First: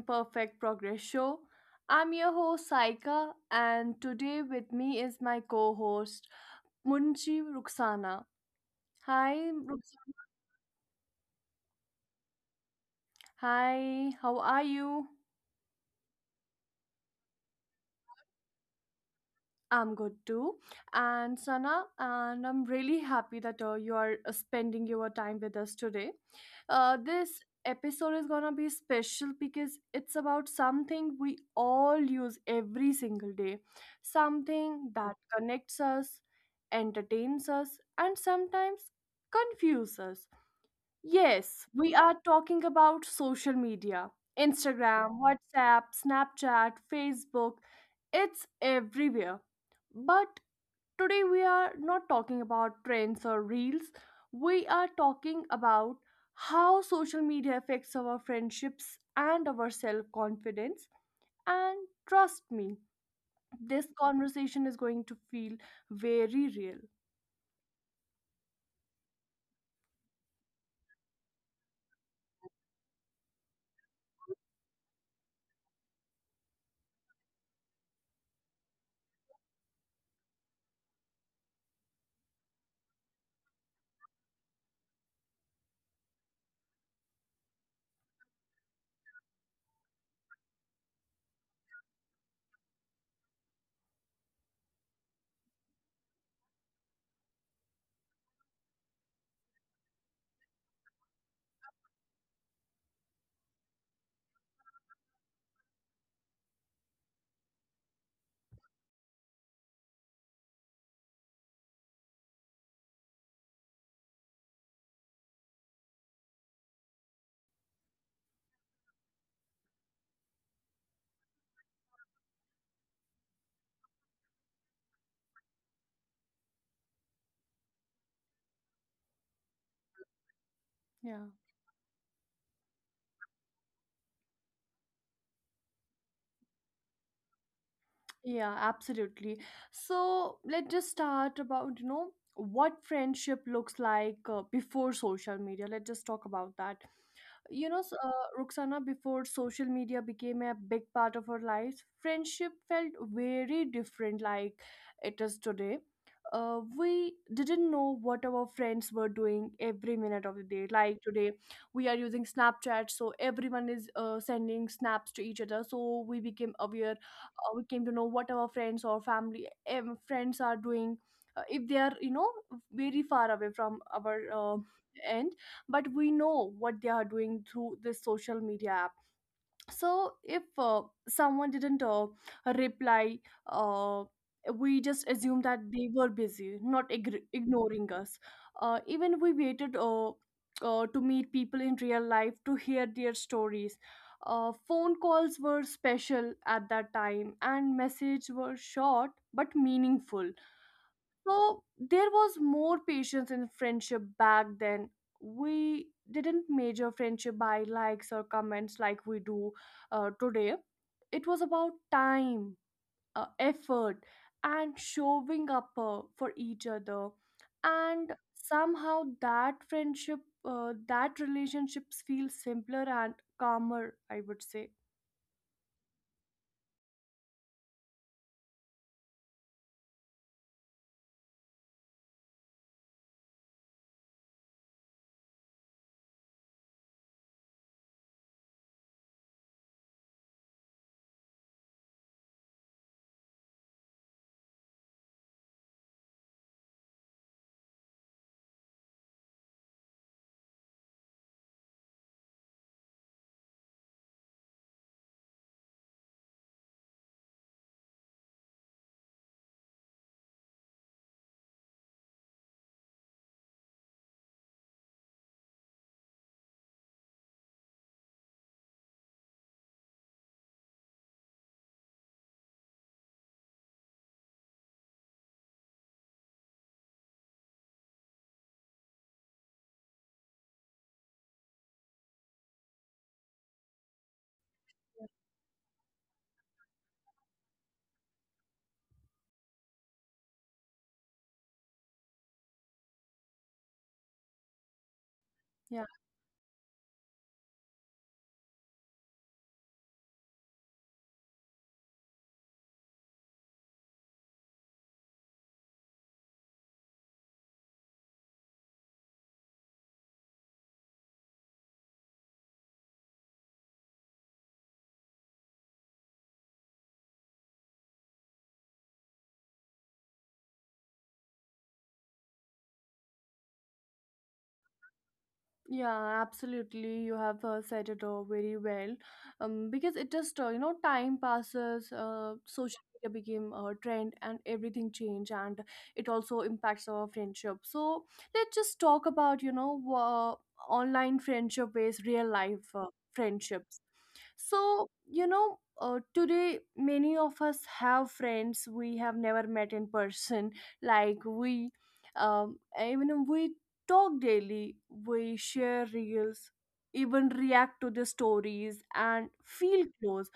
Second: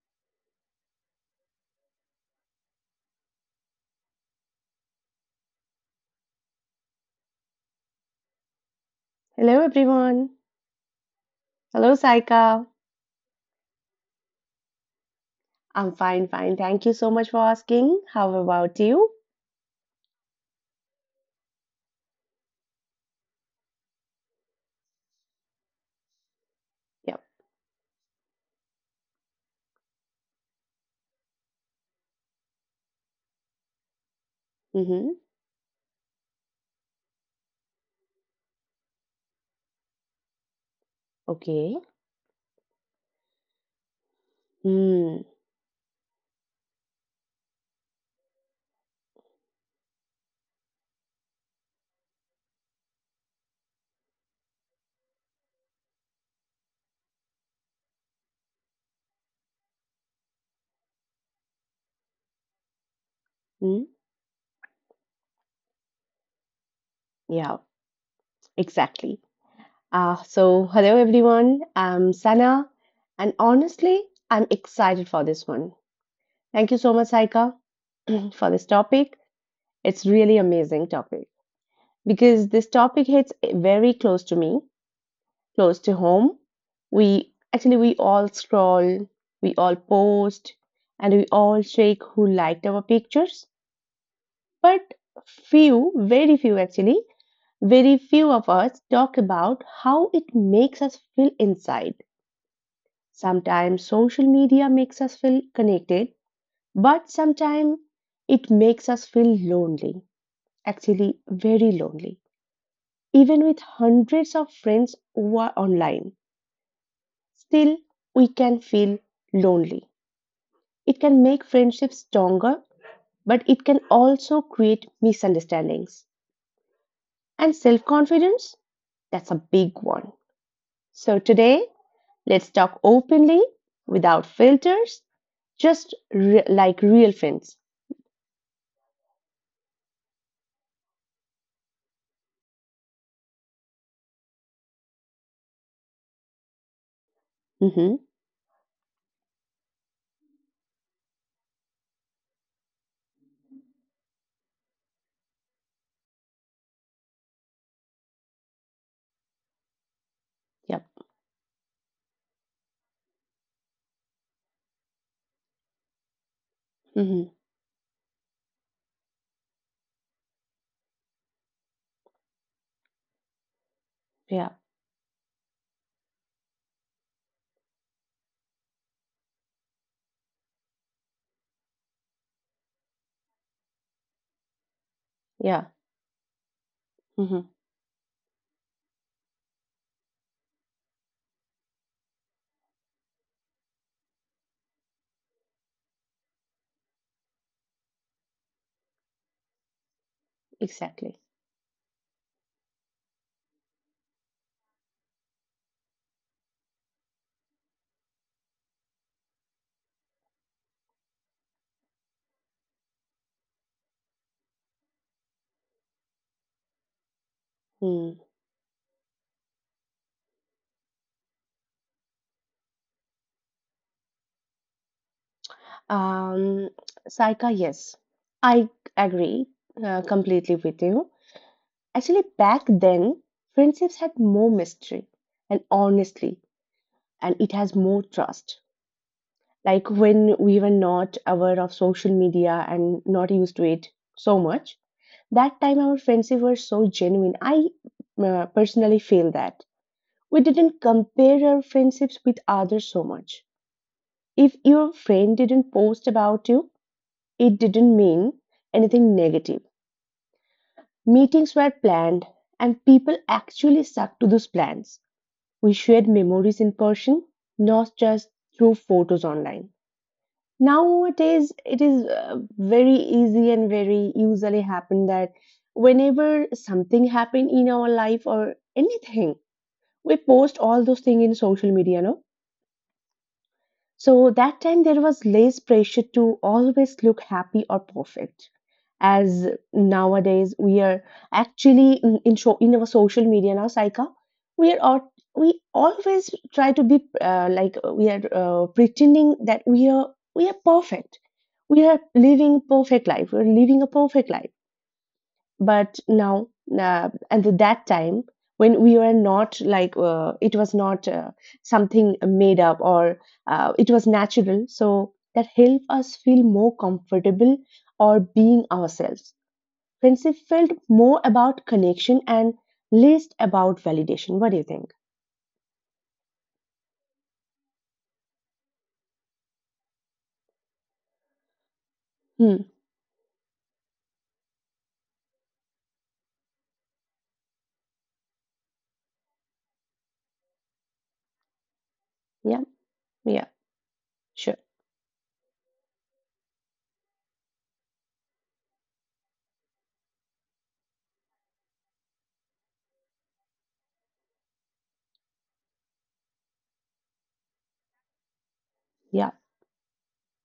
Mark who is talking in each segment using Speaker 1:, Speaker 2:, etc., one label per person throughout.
Speaker 1: Imperfect Progress Show. I'm your host, Saika, and today with me is my co host, Munshi Ruksana. Hi,
Speaker 2: Hello, everyone.
Speaker 1: Ruksana.
Speaker 2: Hello, Saika.
Speaker 1: Hi, how are you?
Speaker 2: I'm fine, fine. Thank you so much for asking. How about you?
Speaker 1: I'm good too. And Sana, and I'm really happy that you are spending your time with us today. Uh,
Speaker 2: Yeah.
Speaker 1: this episode is gonna be special because it's about something we all use every single day, something
Speaker 2: Mm-hmm.
Speaker 1: that connects us, entertains us, and sometimes confuses us. Yes,
Speaker 2: Okay.
Speaker 1: we are talking about social media Instagram,
Speaker 2: Mm.
Speaker 1: WhatsApp, Snapchat, Facebook. It's everywhere. But today we are not talking about trends or reels. We are talking about how social media affects our friendships and our self confidence. And trust me,
Speaker 2: Hmm.
Speaker 1: this conversation is going to feel very real.
Speaker 2: Yeah, exactly. So, hello, everyone. I'm Sana. And honestly, I'm excited for this one. Thank you so much, Saika, for this topic. It's really amazing topic because this topic hits very close to me, close to home. We all scroll, we all post, and we all check who liked our pictures. But few, very few actually, very few of us talk about how it makes us feel inside. Sometimes social media makes us feel connected, but sometimes it makes us feel lonely, actually, very lonely, even with hundreds of friends who are online. Still, we can feel lonely. It can make friendships stronger, but it can also create misunderstandings. And self confidence, that's a big one. So,
Speaker 1: Yeah.
Speaker 2: today, let's talk openly, without filters, just like real friends.
Speaker 1: Yeah, absolutely. So let's just start about, you know, what friendship looks like before social media. Let's just talk about that. You know,
Speaker 2: Mm-hmm.
Speaker 1: Ruxana, before social media became a big part of our lives, friendship felt very different like it is today. We didn't know what our friends were doing every minute of the day.
Speaker 2: Yep.
Speaker 1: Like today, we are using Snapchat, so everyone is sending snaps to each other. So we became aware,
Speaker 2: Mm-hmm.
Speaker 1: we came to know what our friends or family friends are doing. If they are, you know, very far away from our
Speaker 2: Yeah.
Speaker 1: end, but we know what they are doing through this social media app so if someone didn't reply uh, we just assume that
Speaker 2: Yeah.
Speaker 1: they were busy not igr
Speaker 2: Mm-hmm.
Speaker 1: ignoring us, even we waited to meet people in real life to hear their stories. Phone calls were special at that time and messages were short but meaningful,
Speaker 2: Exactly.
Speaker 1: so there was more patience in friendship back then. We didn't measure friendship by likes or comments like we do today. It was about time, effort, and showing up for each other.
Speaker 2: Hmm.
Speaker 1: And somehow that friendship, that relationships feel simpler and calmer, I would say.
Speaker 2: Um, Saika, yes, I agree completely with you. Actually, back then, friendships had more mystery and, honestly, and it has more trust. Like when we were not aware of social media and not used to it so much, that time our friendships were so genuine. I personally feel that we didn't compare our friendships with others so much. If your friend didn't post about you, it didn't mean anything negative. Meetings were planned, and people actually stuck to those plans. We shared memories in person, not just through photos online. Nowadays, it is very easy and very usually happen that whenever something happen in our life or anything, we post all those things in social media, no? So that time there was less pressure to always look happy or perfect. As nowadays we are actually in our social media now, Saika, we
Speaker 1: Yeah.
Speaker 2: always try to be like, we are pretending that we are perfect. We are living perfect life. We are living a perfect life, but now, and at that time, when we were not, like, it was not something made up, or it was natural, so that helped us feel more comfortable or being ourselves. Friendship felt more about connection and less about validation. What do you think?
Speaker 1: Yeah, absolutely. You have said it all very well. Because it just, you know, time passes,
Speaker 2: Hmm.
Speaker 1: social media became a trend and everything changed, and it also impacts our friendship. So let's just talk about, you know, online friendship based real
Speaker 2: Yeah.
Speaker 1: life
Speaker 2: Yeah,
Speaker 1: friendships.
Speaker 2: sure.
Speaker 1: So, you know, today many of us have friends we have never met in person. Like even we talk daily, we share reels, even react to the stories
Speaker 2: Yeah.
Speaker 1: and feel close.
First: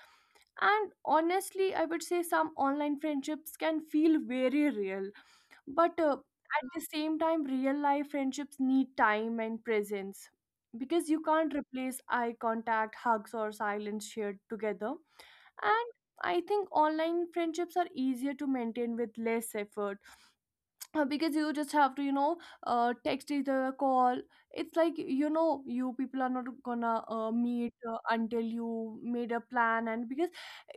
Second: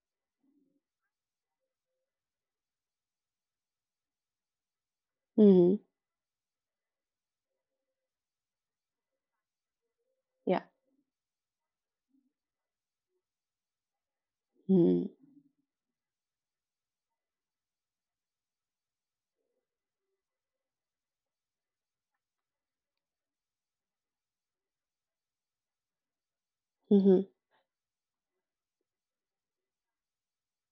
Speaker 1: And honestly, I would say some online friendships can feel very real,
Speaker 2: Hmm.
Speaker 1: but at the same time, real life friendships need time and presence
Speaker 2: Yeah.
Speaker 1: because you can't replace eye contact, hugs, or silence shared together.
Speaker 2: Hmm.
Speaker 1: And I think online friendships are easier to maintain with less effort because you just have to, you know, text each other, call. It's like, you know, you people are not gonna
Speaker 2: Hmm.
Speaker 1: meet until you made a plan, and because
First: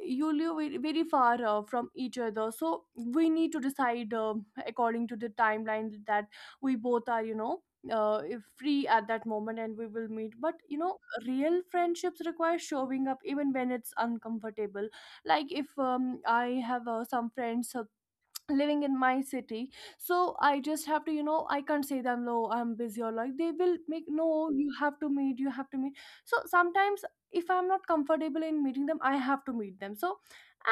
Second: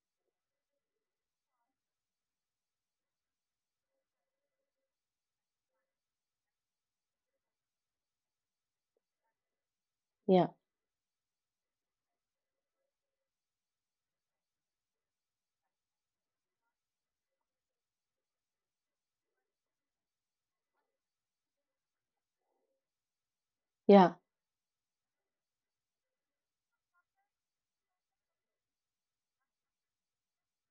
Speaker 1: you live very far from each other, so we need to decide, um, according to the timeline that we both are, you know, uh, free at that moment and we will meet.
Speaker 2: Yeah.
Speaker 1: But you know, real friendships require showing up even when it's uncomfortable. Like if, I have some friends living in my city, so I just have to, you know, I can't say them no, I'm busy, or like they will make,
Speaker 2: Yeah.
Speaker 1: no, you have to meet, you have to meet. So sometimes if I'm not comfortable in meeting them, I have to meet them. So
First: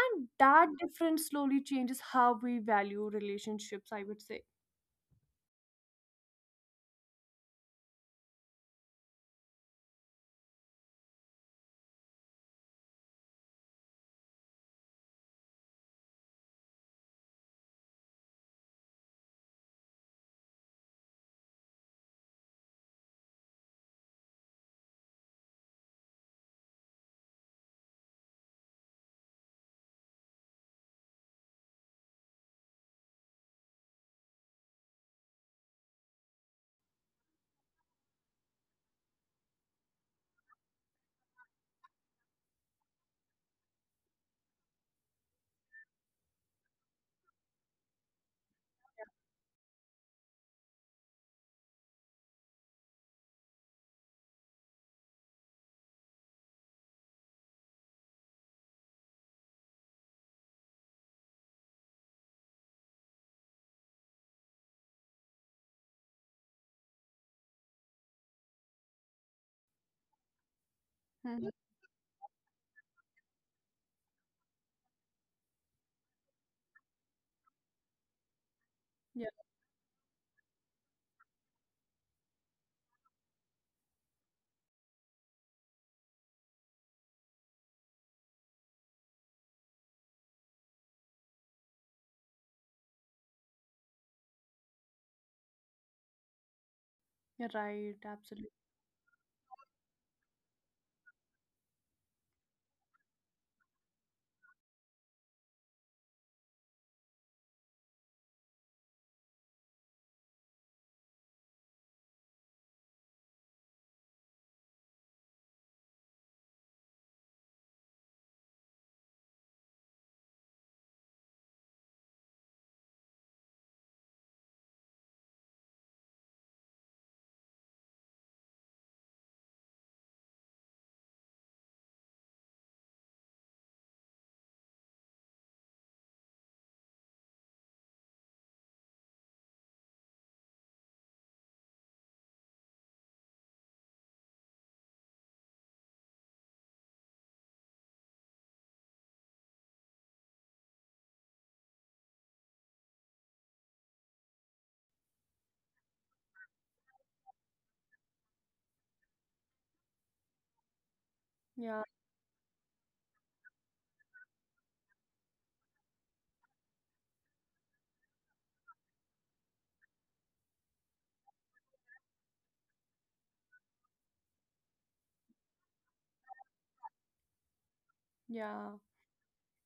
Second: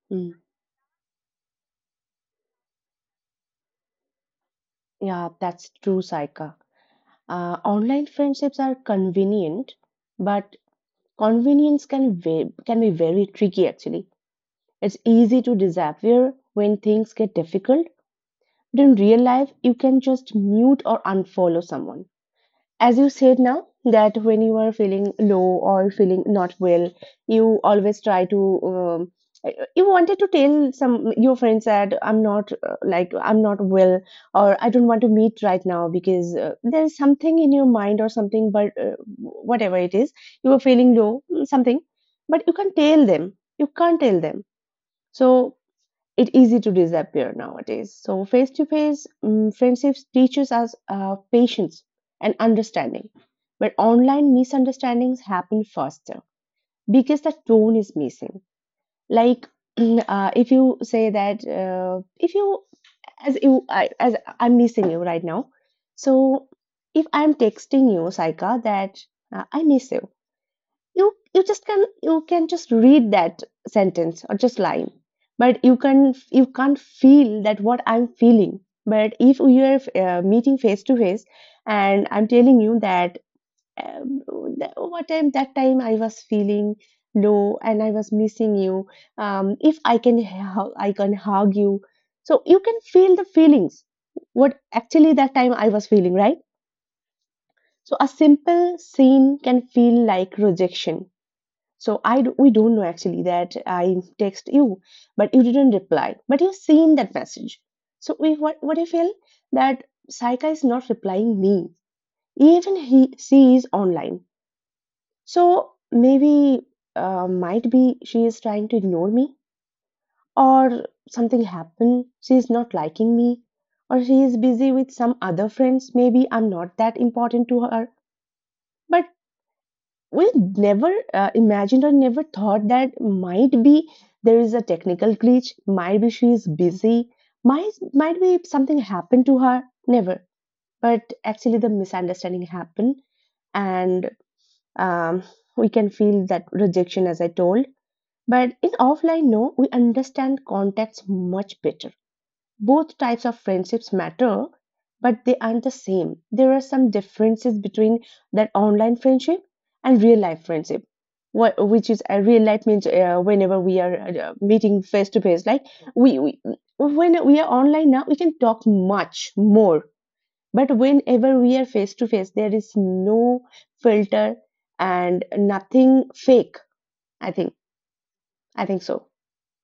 Speaker 1: and
Speaker 2: Hmm.
Speaker 1: that difference slowly changes how we value relationships, I would say.
Speaker 2: Yeah, that's true, Saika. Online friendships are convenient, but convenience can can be very tricky. Actually, it's easy to disappear when things get difficult. But in real life, you can just mute or unfollow someone. As you said, now that when you are feeling low or feeling not well, you always try to, um, you wanted to tell some your friends that I'm not, like, I'm not well, or I don't want to meet right now because, there's something in your mind or something, but, whatever it is, you are feeling low something, but you can't tell them, you can't tell them, so it's easy to disappear nowadays. So face to face friendships teaches us patience and understanding, but online misunderstandings happen faster because the tone is missing. Like, if you say that, if you as you I, as I'm missing you right now. So if I'm texting you, Saika, that, I miss you, you you
Speaker 1: Mhm.
Speaker 2: just can you can just read that sentence or just line, but you can't feel that what I'm feeling. But
Speaker 1: Yeah,
Speaker 2: if we are meeting face to face, and I'm telling you that, um, that what time that time I was feeling low and I was missing you, if I I can hug you, so you can feel the feelings, what actually that time I was feeling, right?
Speaker 1: you're right,
Speaker 2: So a
Speaker 1: absolutely.
Speaker 2: simple scene can feel like rejection. So we don't know actually that I text you, but you didn't reply, but you've seen that message. So we what I feel that Saika is not replying me, even he she is online. So maybe, might be she is trying to ignore me, or something happened. She is not liking me, or she is busy with some other friends. Maybe I'm not that important to her. But we never imagined or never thought that, might be, there is a technical glitch, might be she is busy, might be something happened to her, never. But actually the misunderstanding happened, and, um, we can feel that rejection, as I told. But in offline, no, we understand context much better. Both types of friendships matter, but they aren't the same. There are some differences between that online friendship and real life friendship.
Speaker 1: Yeah.
Speaker 2: Which is real life means whenever we are meeting face to face, like, we when we are online now, we can talk much more. But whenever we are face to face, there is no filter and nothing fake. I think I
Speaker 1: Yeah.
Speaker 2: think so.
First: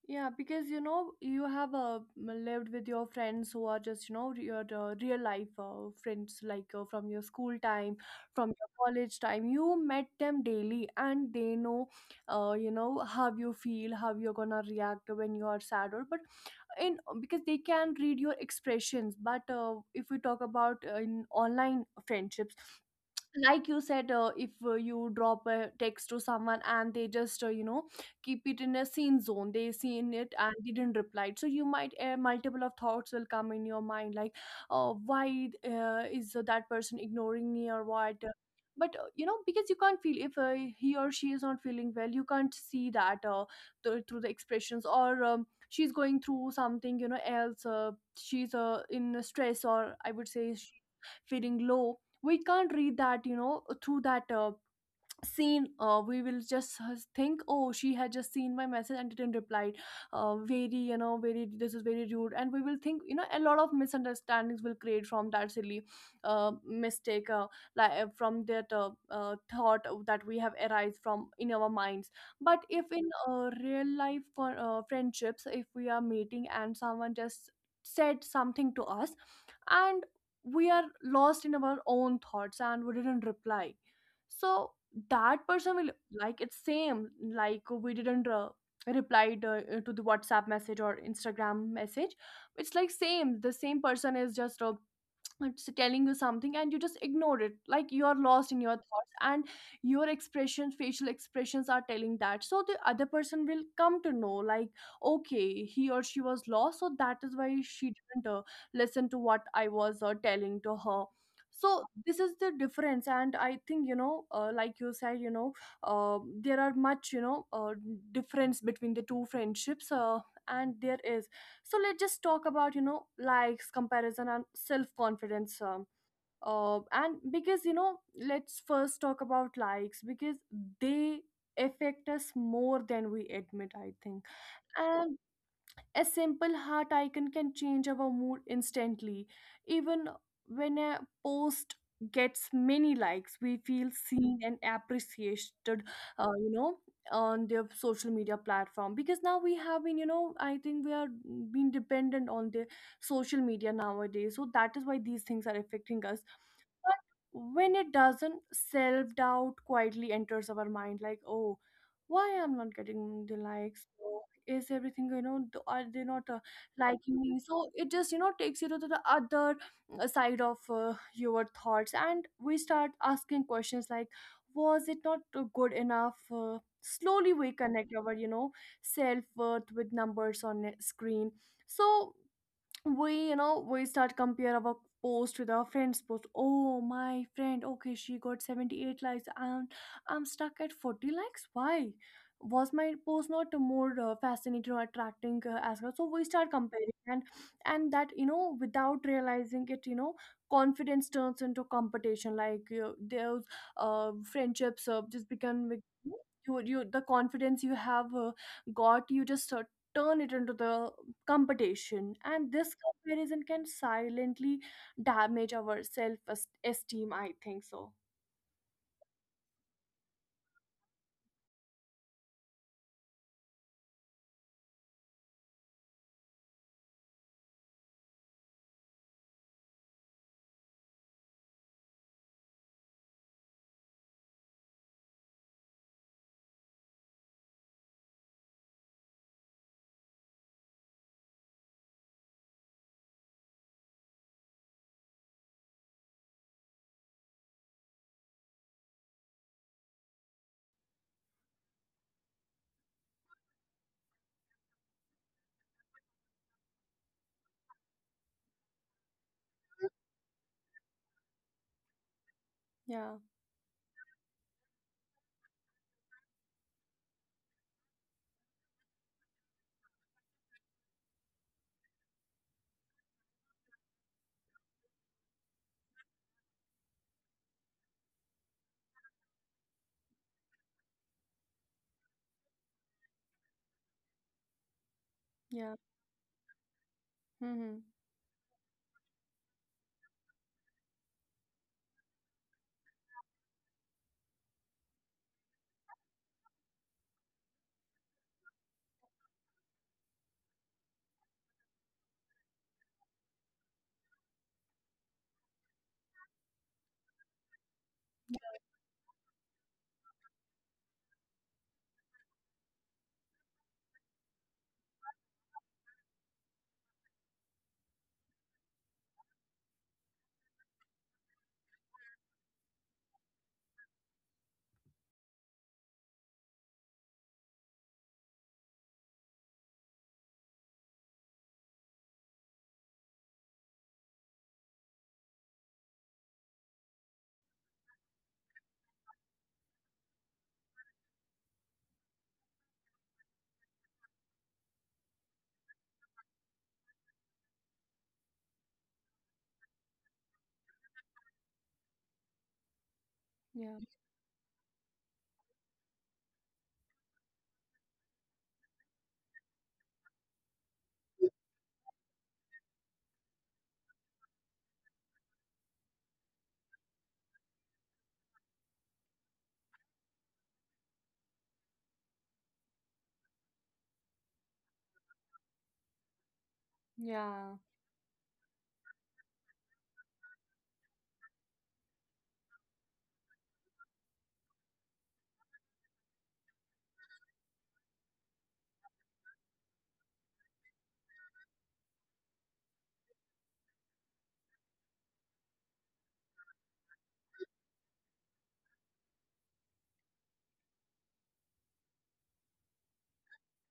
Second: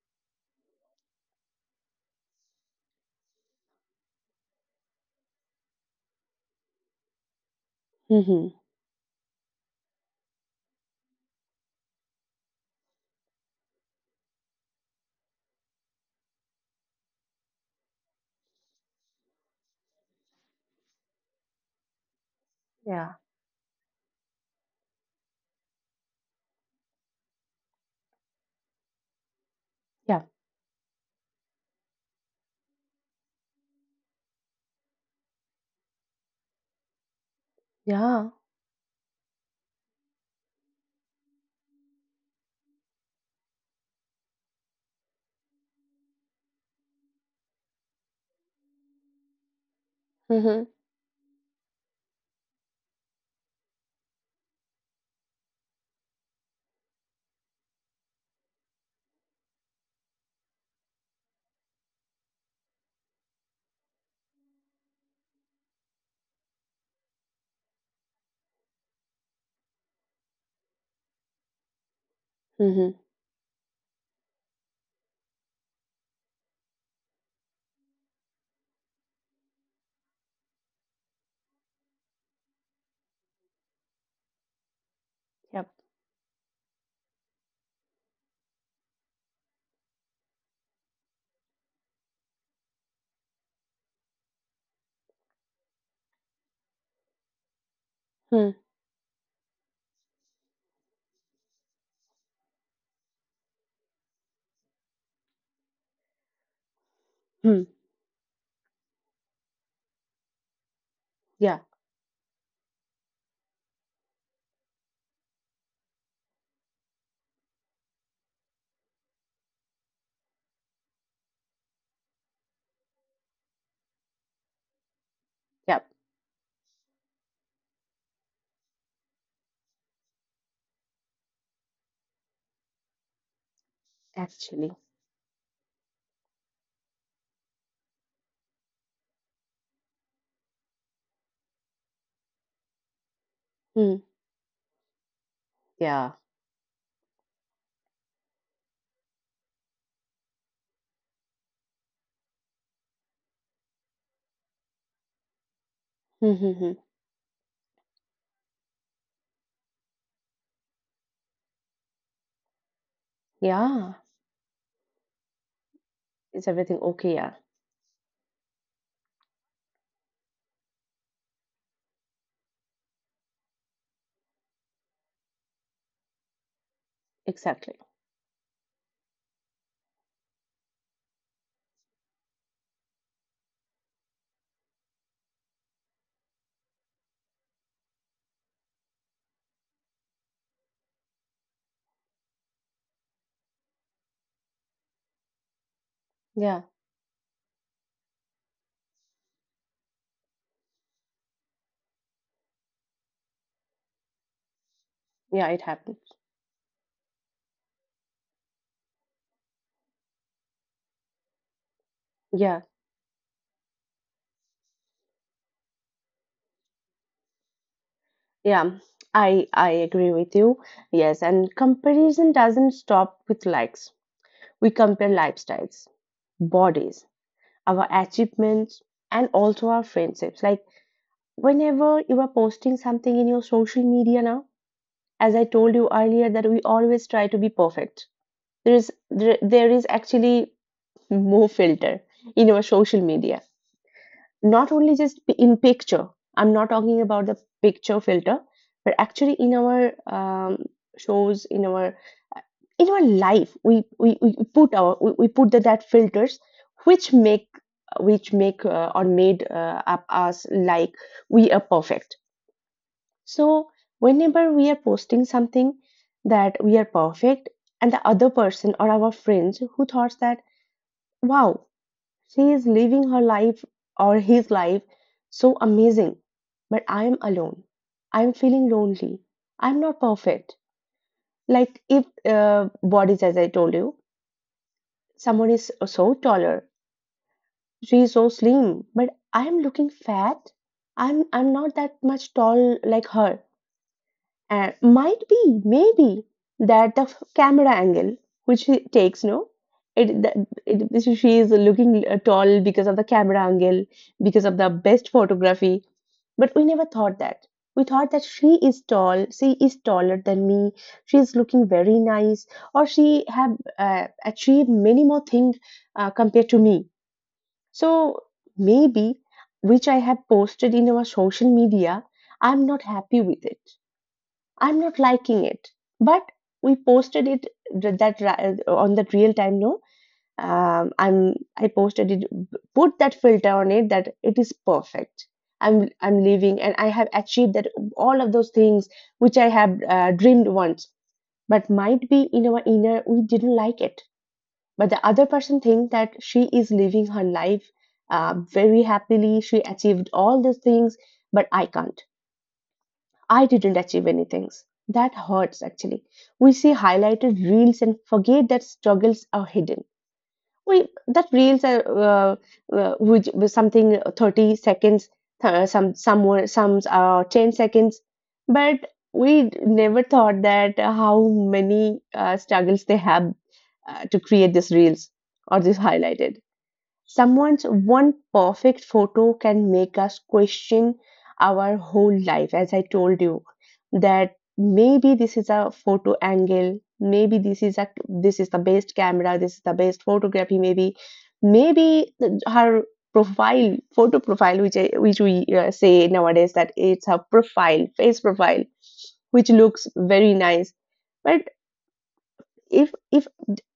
Speaker 1: Yeah, because you know you have lived with your friends who are just, you know, your real life friends, like from your school time,
Speaker 2: Hmm.
Speaker 1: from your college time. You met them daily, and they know, you know how you feel, how you're gonna react when you are sad, or but in because they can read your expressions. But if we talk about in online friendships,
Speaker 2: Yeah.
Speaker 1: like you said, if you drop a text to someone and they just you know keep it in a scene zone, they seen
Speaker 2: Yeah.
Speaker 1: it and didn't reply, so you might multiple of thoughts will come in your mind like, why is that person ignoring me or what?
Speaker 2: Yeah.
Speaker 1: But you know, because you can't feel if he or she is not feeling well, you can't see that through the expressions, or she's going through something, you know, else, she's in stress, or I would say
Speaker 2: Mm-hmm.
Speaker 1: she's feeling low. We can't read that, you know, through that seen. We will just think, oh, she had just seen my message and didn't reply, very, you know, very, this is very rude. And we will think, you know, a lot of misunderstandings will create from that silly mistake, from that thought that we have arise from in our minds. But if
Speaker 2: Hmm.
Speaker 1: in real life for friendships, if we are meeting and someone just said something to us, and we are lost in our own thoughts and we didn't reply, so that
Speaker 2: Yep.
Speaker 1: person will, like, it's same, like we didn't replied to the WhatsApp message or Instagram message. It's like same, the same person is just it's telling you something and you just ignore it, like you are lost
Speaker 2: Hmm.
Speaker 1: in your thoughts and your expressions, facial expressions are telling that. So the other person will come to know, like, okay, he or she was lost, so that is why
Speaker 2: Hmm.
Speaker 1: she didn't listen to what I was telling to her.
Speaker 2: Yeah.
Speaker 1: So this is the difference, and I think, you know, like you said, you know, there are much, you know, difference between the two friendships, and there is. So let's just talk about, you know, likes, comparison and self-confidence.
Speaker 2: Yeah,
Speaker 1: And because, you know, let's first talk about likes because they affect us more than we admit, I think.
Speaker 2: actually.
Speaker 1: And a simple heart icon can change our mood instantly. Even when a post gets many likes, we feel
Speaker 2: Hmm.
Speaker 1: seen and appreciated,
Speaker 2: Yeah.
Speaker 1: you know, on their social media platform. Because now we have been, you know, I think we are being dependent on the social media nowadays. So that is why these things are affecting us.
Speaker 2: Hmm. Hmm, hmm.
Speaker 1: But when it doesn't, self doubt quietly enters our mind, like, oh, why I'm not getting the likes?
Speaker 2: Yeah.
Speaker 1: Oh, is everything, you know, are they not
Speaker 2: Is everything okay?
Speaker 1: liking me?
Speaker 2: Yeah,
Speaker 1: So it just, you know, takes you to the other side of your thoughts, and we start asking questions like, was it not good enough? Slowly we
Speaker 2: exactly.
Speaker 1: connect our, you know, self worth with numbers on a screen. So we, you know, we start compare our post with our friend's post. Oh, my friend, okay, she got 78 likes and I'm stuck at 40 likes. Why was my post not more fascinating or attracting as well? So we start
Speaker 2: Yeah,
Speaker 1: comparing. And that, you know, without realizing it, you know, confidence turns into competition. Like you those friendships just
Speaker 2: yeah, it
Speaker 1: become,
Speaker 2: happened.
Speaker 1: you, the confidence you have got, you just turn it into the competition. And
Speaker 2: Yeah,
Speaker 1: this comparison can silently damage our self esteem, I think so.
Speaker 2: yeah. I agree with you. Yes, and comparison doesn't stop with likes. We compare lifestyles, bodies, our achievements, and also our friendships. Like whenever you are posting something in your social media now, as I told you earlier, that we always try to be perfect. There is actually more filter in your social media. Not only just in picture, I'm not talking about the picture filter, but actually in our shows, in our life, we put our, we put that filters, which make which make, or made up us like we are perfect.
Speaker 1: Yeah.
Speaker 2: So whenever we are posting something that we are perfect, and the other person or our friends who thought that, wow, she is living her life or his life so amazing. But I am alone. I am feeling lonely. I'm not perfect. Like if, bodies, as I told you, someone is
Speaker 1: Yeah.
Speaker 2: so taller,
Speaker 1: Mm-hmm.
Speaker 2: she is so slim, but I am looking fat. I'm not that much tall like her. And might be, maybe that the camera angle which he takes, no, it, that, it this she is looking tall because of the camera angle, because of the best photography. But we never thought that. We thought that she is tall, she is taller than me, she is looking very nice, or she have achieved many more things compared to me. So maybe, which I have posted in our social media, I'm not happy with it. I'm not liking it. But we posted it that on that real time. No, I posted it. Put that filter on it that it is perfect. I'm leaving and I have achieved that all of those things which I have dreamed once. But might be in our inner we didn't like it. But the other person thinks that she is living her life very happily. She achieved all these things, but I can't, I didn't
Speaker 1: Yeah.
Speaker 2: achieve anything. That hurts actually. We see highlighted reels and forget that struggles are hidden. We that reels are, which something 30 seconds, some are 10 seconds, but we never thought that, how many struggles they have to create these reels or this highlighted.
Speaker 1: Yeah.
Speaker 2: Someone's one perfect photo can make us question our whole life, as I told you, that maybe this is a photo angle, maybe this is a this is the best camera, this is the best photography, maybe, maybe her profile photo profile which I, which we say nowadays that it's her profile face profile which looks very nice. But if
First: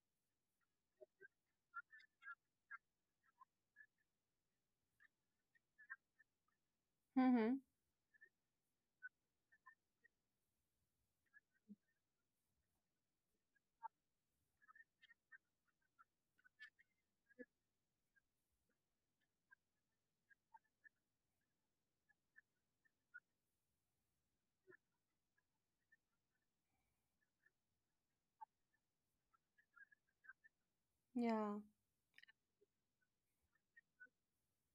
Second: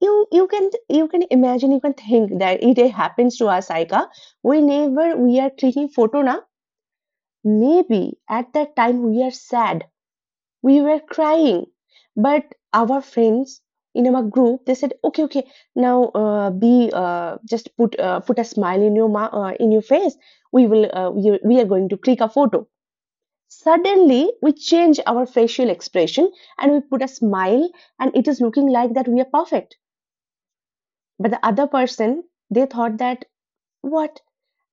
Speaker 2: you, you can imagine, you can think that it happens to us, aika, whenever we are clicking photo, na.
Speaker 1: Mm-hmm.
Speaker 2: Maybe at that time we are sad, we were crying, but our friends in our group they said, okay, okay, now, be, just put, put a smile in your in your face. We will, we are going to click a photo. Suddenly we change our facial expression and we put a smile and it is looking like that we are perfect. But the
Speaker 1: Yeah.
Speaker 2: other person, they thought that, what,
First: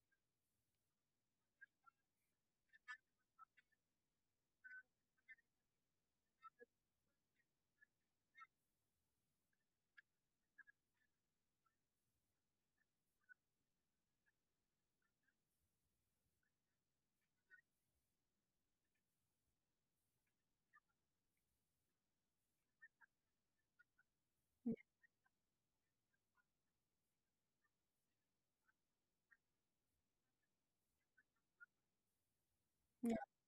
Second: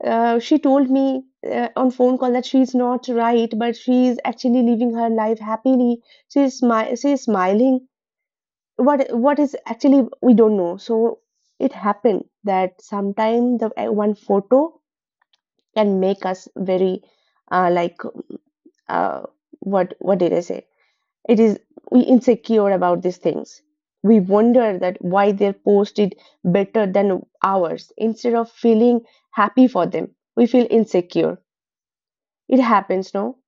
Speaker 2: she told me, on phone call that she's not right, but she's actually living her life happily. She's smiling. What is actually we don't know. So it happened that sometimes the, one photo can make us very, like, uh, what did I say? It is, we insecure about these things. We wonder that why their post did better than ours. Instead of feeling happy for them, we feel insecure. It happens,
Speaker 1: Yeah.
Speaker 2: no?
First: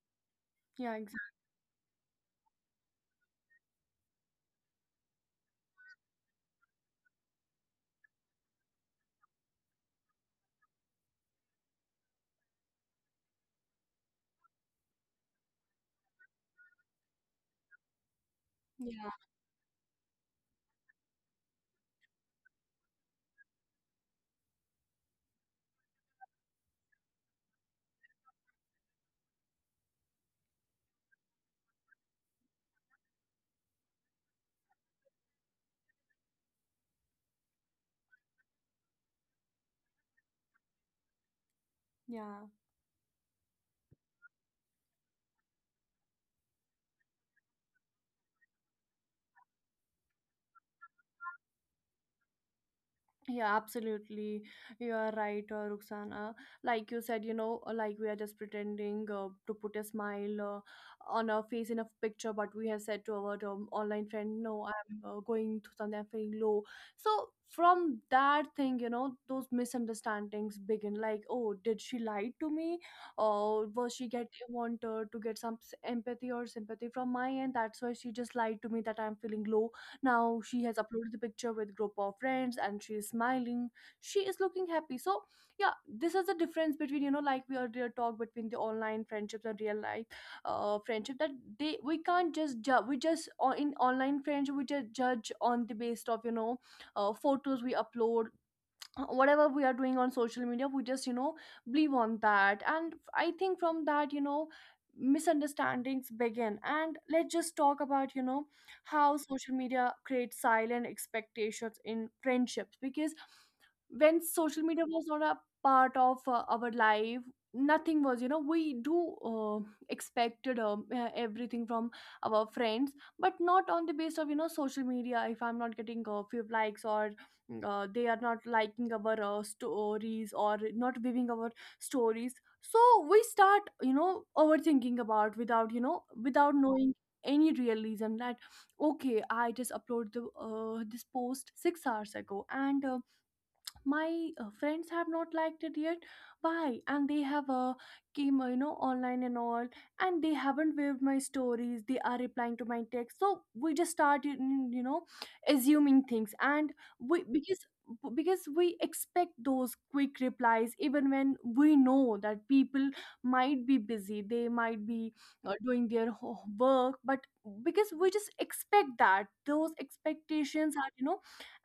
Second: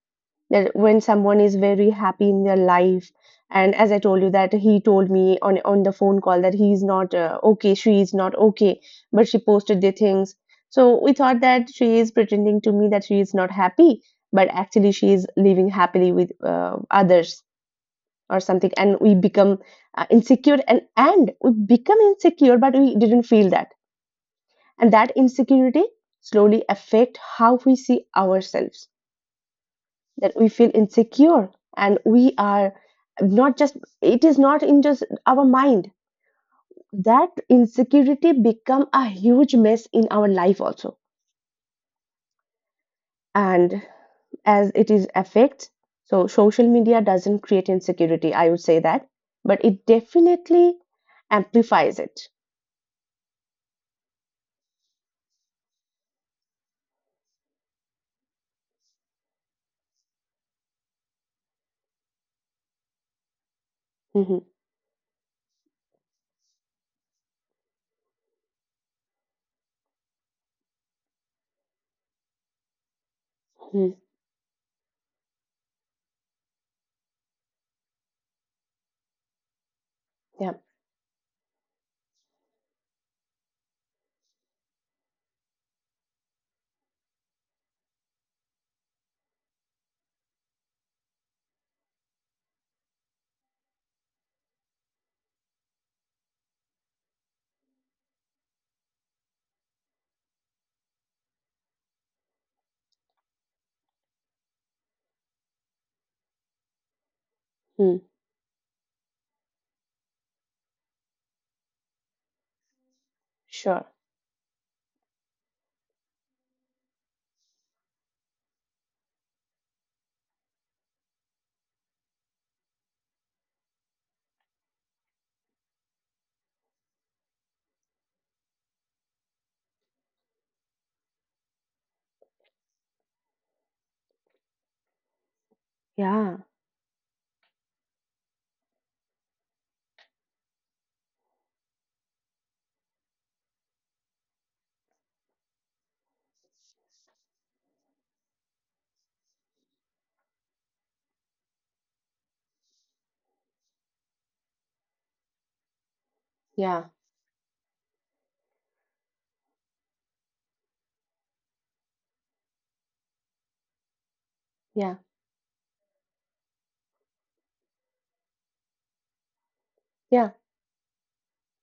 Speaker 2: That
Speaker 1: Yeah,
Speaker 2: when
Speaker 1: exactly.
Speaker 2: someone is very happy in their life, and as I told you that he told me on the phone call that he is not okay, she is not okay, but she posted the things. So we thought that she is pretending to me that she is not happy, but actually she is living happily with others or something, and
Speaker 1: Yeah.
Speaker 2: we become insecure, and we become insecure, but we didn't feel that. And that insecurity slowly affect how we see ourselves, that we feel insecure and we are not just it is not in just our mind, that insecurity become a huge mess in our life also.
Speaker 1: Yeah.
Speaker 2: And as it is affects, so social media doesn't create insecurity, I would say that, but it definitely amplifies it.
Speaker 1: Yeah, absolutely. You are right, Ruxana. Like you said, you know, like we are just pretending to put a smile on our face in a picture, but we have said to our, online friend,
Speaker 2: Mhm.
Speaker 1: no, I'm going through something, I'm feeling low. So from that thing, you know, those misunderstandings begin. Like, oh, did she lie to me? Or was
Speaker 2: Mm,
Speaker 1: she get want to get some empathy or sympathy from my end? That's why she just lied to me that I'm feeling low, now
Speaker 2: yeah.
Speaker 1: she has uploaded the picture with group of friends and she is smiling. She is looking happy. So yeah, this is the difference between, you know, like we earlier talked between the online friendships and real life friendship that they, we can't just judge. We just in online friendship we just judge on the based of photos we upload. Whatever we are doing on social media we just believe on that, and I think from that misunderstandings begin. And let's just talk
Speaker 2: Mm,
Speaker 1: about you know how social media creates silent expectations in friendships, because
Speaker 2: sure.
Speaker 1: when social media was not a part of our life, nothing was you know we do expected everything from our friends, but not on the base of you know social media. If I'm not getting a few likes or they are not liking our stories or not viewing our stories, so we start you know overthinking about without you know
Speaker 2: Yeah.
Speaker 1: without knowing any real reason that okay, I just uploaded the, this post 6 hours ago and my friends have not liked it yet, why? And they have came you know online and all, and they haven't viewed my stories, they are replying to my text. So we just started you know assuming things. And
Speaker 2: Yeah.
Speaker 1: we because we expect those quick replies even when we know that people might be busy, they might
Speaker 2: Yeah.
Speaker 1: be doing their work. But because we just expect that, those
Speaker 2: Yeah.
Speaker 1: expectations are you know.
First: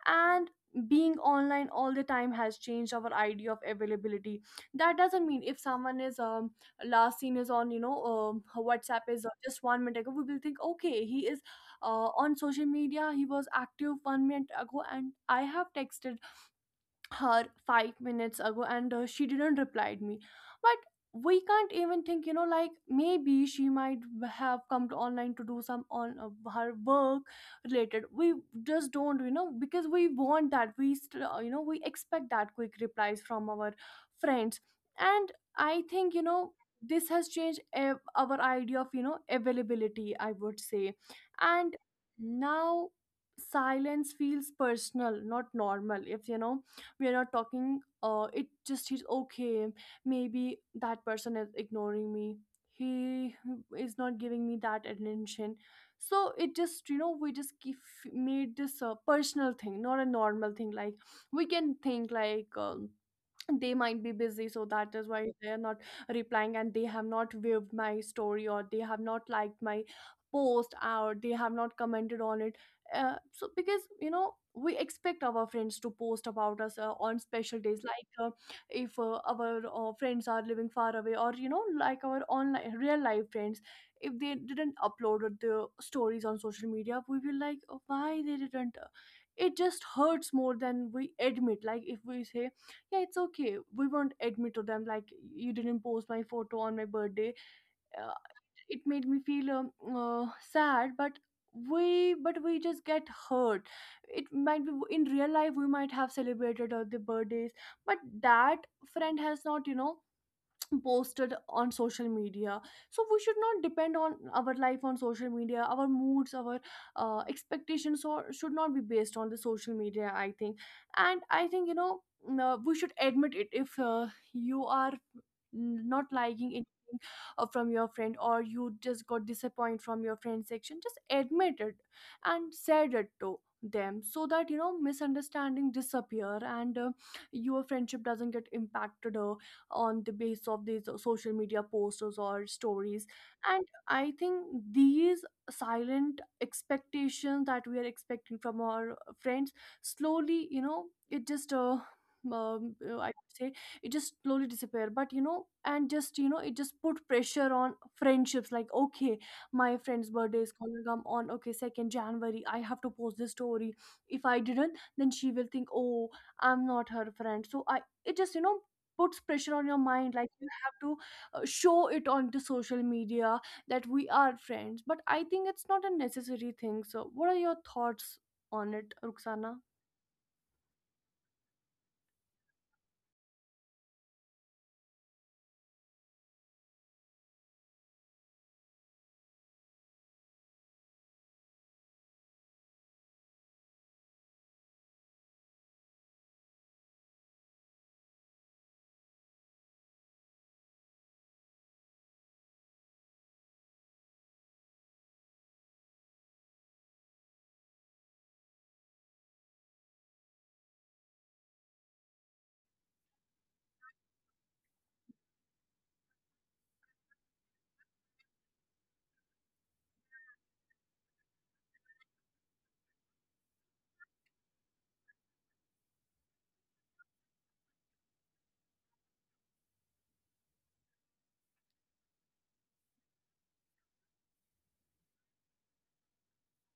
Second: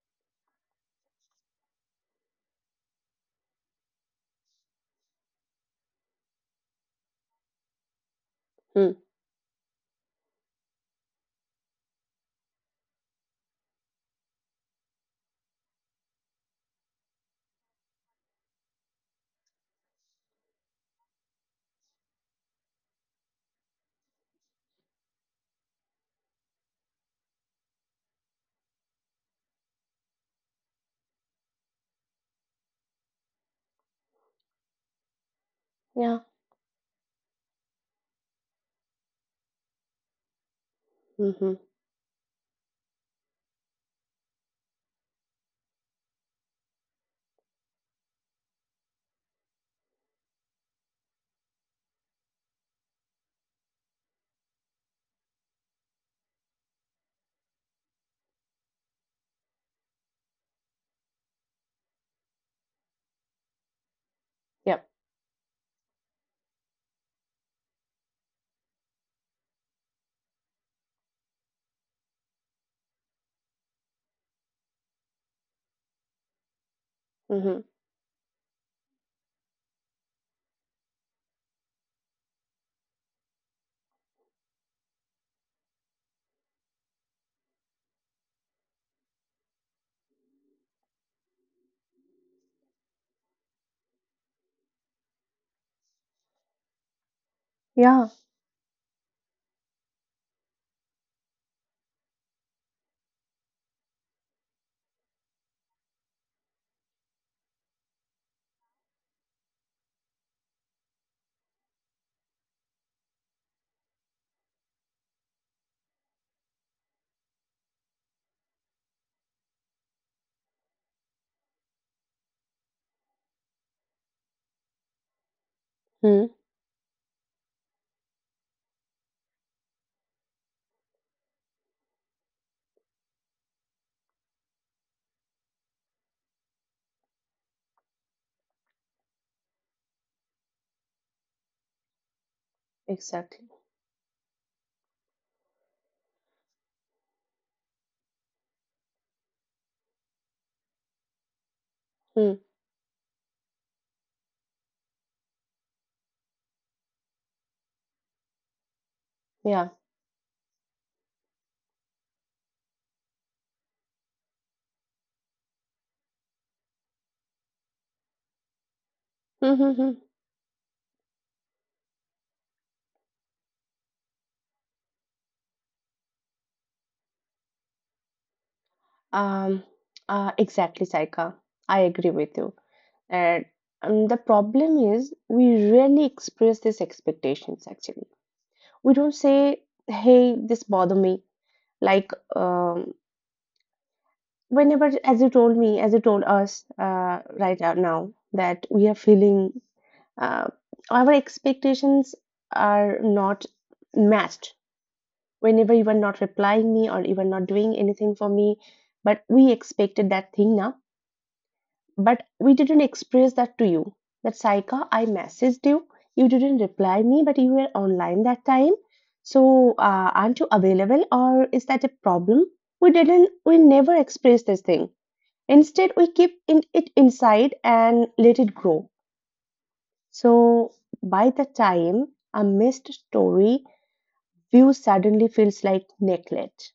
Speaker 1: And being online all the time has changed our idea of availability. That doesn't mean if someone is last seen is on you know
Speaker 2: Mm,
Speaker 1: WhatsApp is just 1 minute ago, we will think okay, he is on social media, he was active 1 minute ago, and I have texted her 5 minutes ago and she didn't reply me. But we can't even think you know like maybe she might have come to online to do some on her work related. We just don't you know, because we want that, we you know, we expect that quick replies from our friends. And I think you
Speaker 2: yeah.
Speaker 1: know this has changed our idea of you know availability, I would say.
Speaker 2: Mm-hmm.
Speaker 1: And now silence feels personal, not normal. If you know we are not talking uh, it just is okay, maybe that person is ignoring me, he is not giving me that attention. So it just you know we just keep made this a personal thing, not a normal thing. Like, we can think like um, they might be busy, so
Speaker 2: Yep.
Speaker 1: that is why they are not replying, and they have not viewed my story, or they have not liked my post, or they have not commented on it. So because you know we expect our friends to post about us on special
Speaker 2: Mm-hmm.
Speaker 1: days. Like if our friends are living far away, or you know like our online real life friends, if they didn't upload the stories on social media, we will like, "Oh, why they didn't?" It just hurts more than we admit. Like if we say yeah it's okay, we won't admit to them like, you didn't post my photo on my birthday,
Speaker 2: Yeah.
Speaker 1: uh, it made me feel sad. But we but we just get hurt. It might be in real life we might have celebrated the birthdays, but that friend has not you know posted on social media. So we should not depend on our life on social media, our moods, our expectations or should not be based on the social media, I think. And I think you know we should admit it. If you are not
Speaker 2: Mm,
Speaker 1: liking anything from your friend, or you just got disappointed from your friend section, just admit it and said it to them, so that you know misunderstanding disappear and your friendship doesn't get impacted on the base of these social media posters or stories.
Speaker 2: exactly.
Speaker 1: And I think these silent expectations that we are expecting from our friends, slowly you know it just
Speaker 2: Mm,
Speaker 1: I would say it just slowly disappear. But you know and just you know it just put pressure on friendships, like okay,
Speaker 2: yeah.
Speaker 1: my friend's birthday is gonna come on okay 2nd January, I have to post this story. If I didn't, then she will think, oh, I'm not her friend. So I, it just you know puts pressure on your
Speaker 2: Mm-hmm.
Speaker 1: mind like you have to show it on the social media that we are friends, but I think it's not a necessary thing. So what are your thoughts on it, Ruxana?
Speaker 2: Um. Exactly, Saika. I agree with you. And the problem is we rarely express these expectations. Actually, we don't say, "Hey, this bother me." Like, whenever as you told me, as you told us, right now that we are feeling uh, our expectations are not matched whenever you are not replying me or you are not doing anything for me, but we expected that thing now, but we didn't express that to you, that Saika, I messaged you, you didn't reply me, but you were online that time. So aren't you available, or is that a problem? We never expressed this thing. Instead we keep in, it inside and let it grow. So by the time, a missed story view suddenly feels like neglect,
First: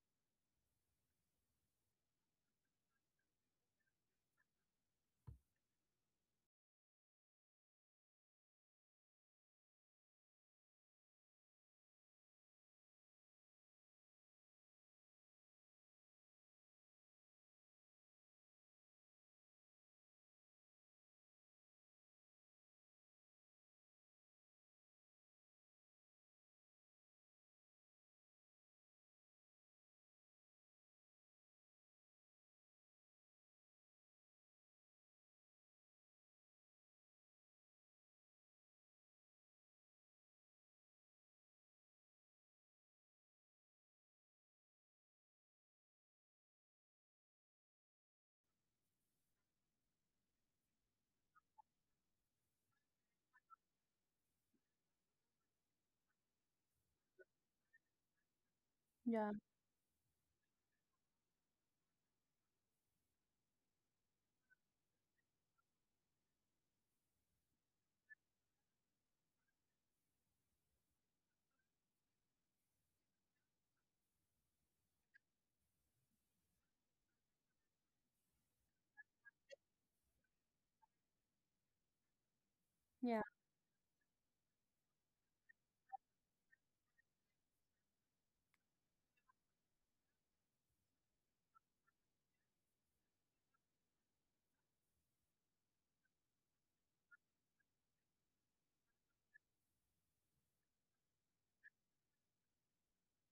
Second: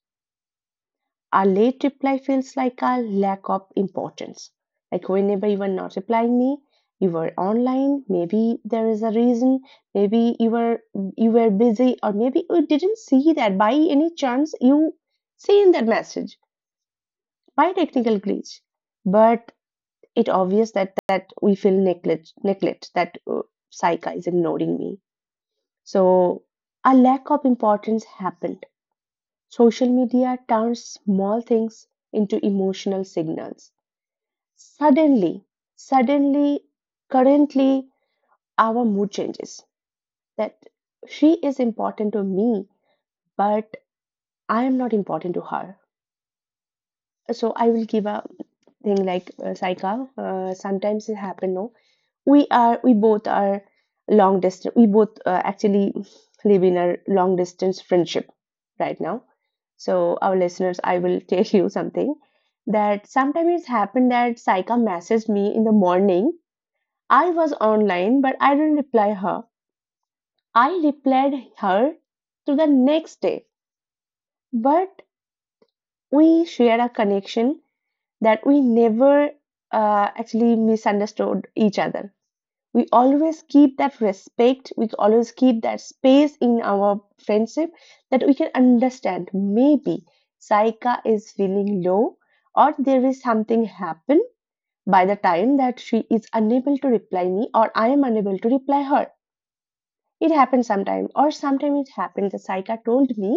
Speaker 2: a late reply feels like a lack of importance. Like whenever you were not replying me, you were online. Maybe there is a reason. Maybe you were busy, or maybe you didn't see that by any chance you seen that message by technical glitch. But it obvious that we feel neglect that Saika is ignoring me. So a lack of importance happened. Social media turns small things into emotional signals. Suddenly, suddenly, currently, our mood changes. That she is important to me, but I am not important to her. So I will give a thing like Saika. Sometimes it happens. We both are long distance, we both actually live in a long distance friendship right now.
Speaker 1: Yeah,
Speaker 2: So our listeners, I will tell you something, that sometimes it's happened that Saika messaged me in the morning. I was online but I didn't reply her. I replied her to the next day. But we shared a connection, that we never actually misunderstood each other. We
Speaker 1: yeah,
Speaker 2: always keep that respect, we always keep that space in our friendship, that we can understand, maybe Saika is feeling low, or there is something happen by the time, that she is unable to reply me or I am unable to reply her. It happened sometime, or sometime it happened the Saika told me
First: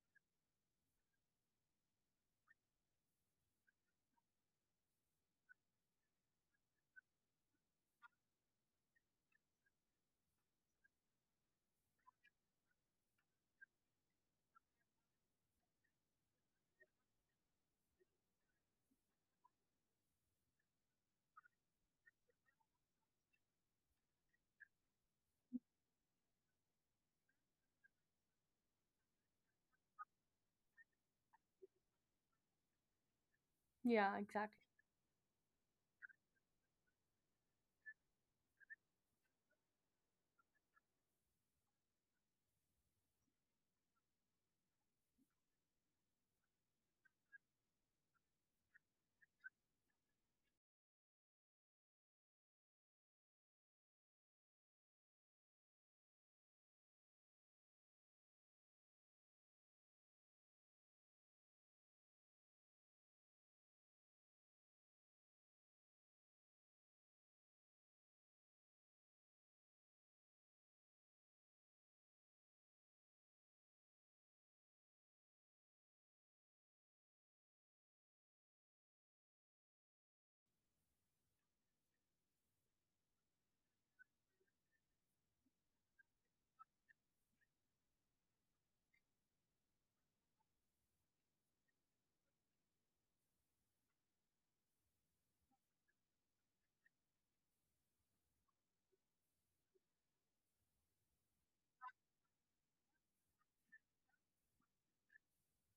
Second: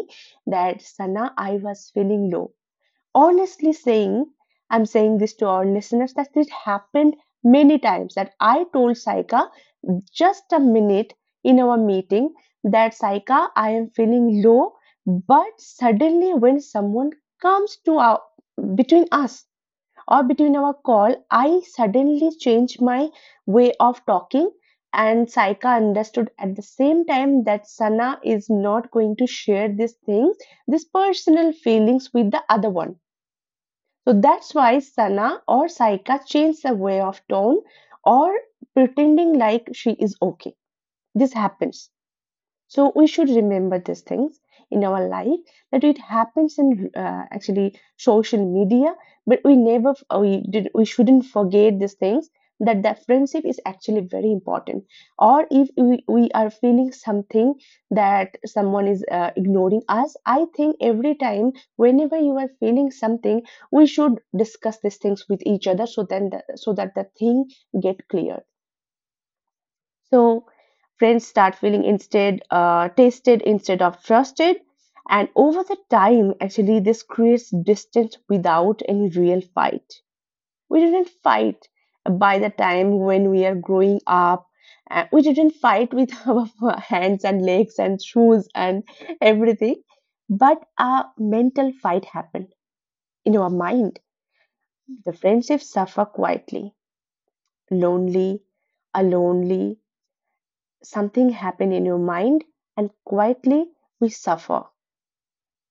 Speaker 2: that Sana, I was feeling low. Honestly saying, I'm saying this to our listeners, that it happened many times that I told Saika, just a minute, in our meeting, that Saika, I am feeling low, but suddenly when someone comes to our between us, or between our call, I suddenly change my way of talking. And Saika understood at the same time that Sana is not going to share these things, these personal feelings with the other one. So
Speaker 1: yeah,
Speaker 2: that's
Speaker 1: exactly,
Speaker 2: why Sana or Saika changed the way of tone, or pretending like she is okay. This happens. So we should remember these things in our life, that it happens in actually social media. But we never we did we shouldn't forget these things, that the friendship is actually very important. Or if we are feeling something, that someone is ignoring us, I think every time whenever you are feeling something, we should discuss these things with each other, so so that the thing get clear. So friends start feeling instead tasted instead of trusted, and over the time, actually, this creates distance without any real fight. We didn't fight by the time when we are growing up. We didn't fight with our hands and legs and shoes and everything, but a mental fight happened in our mind. The friendship suffer quietly, lonely, alonely, something happen in your mind and quietly we suffer,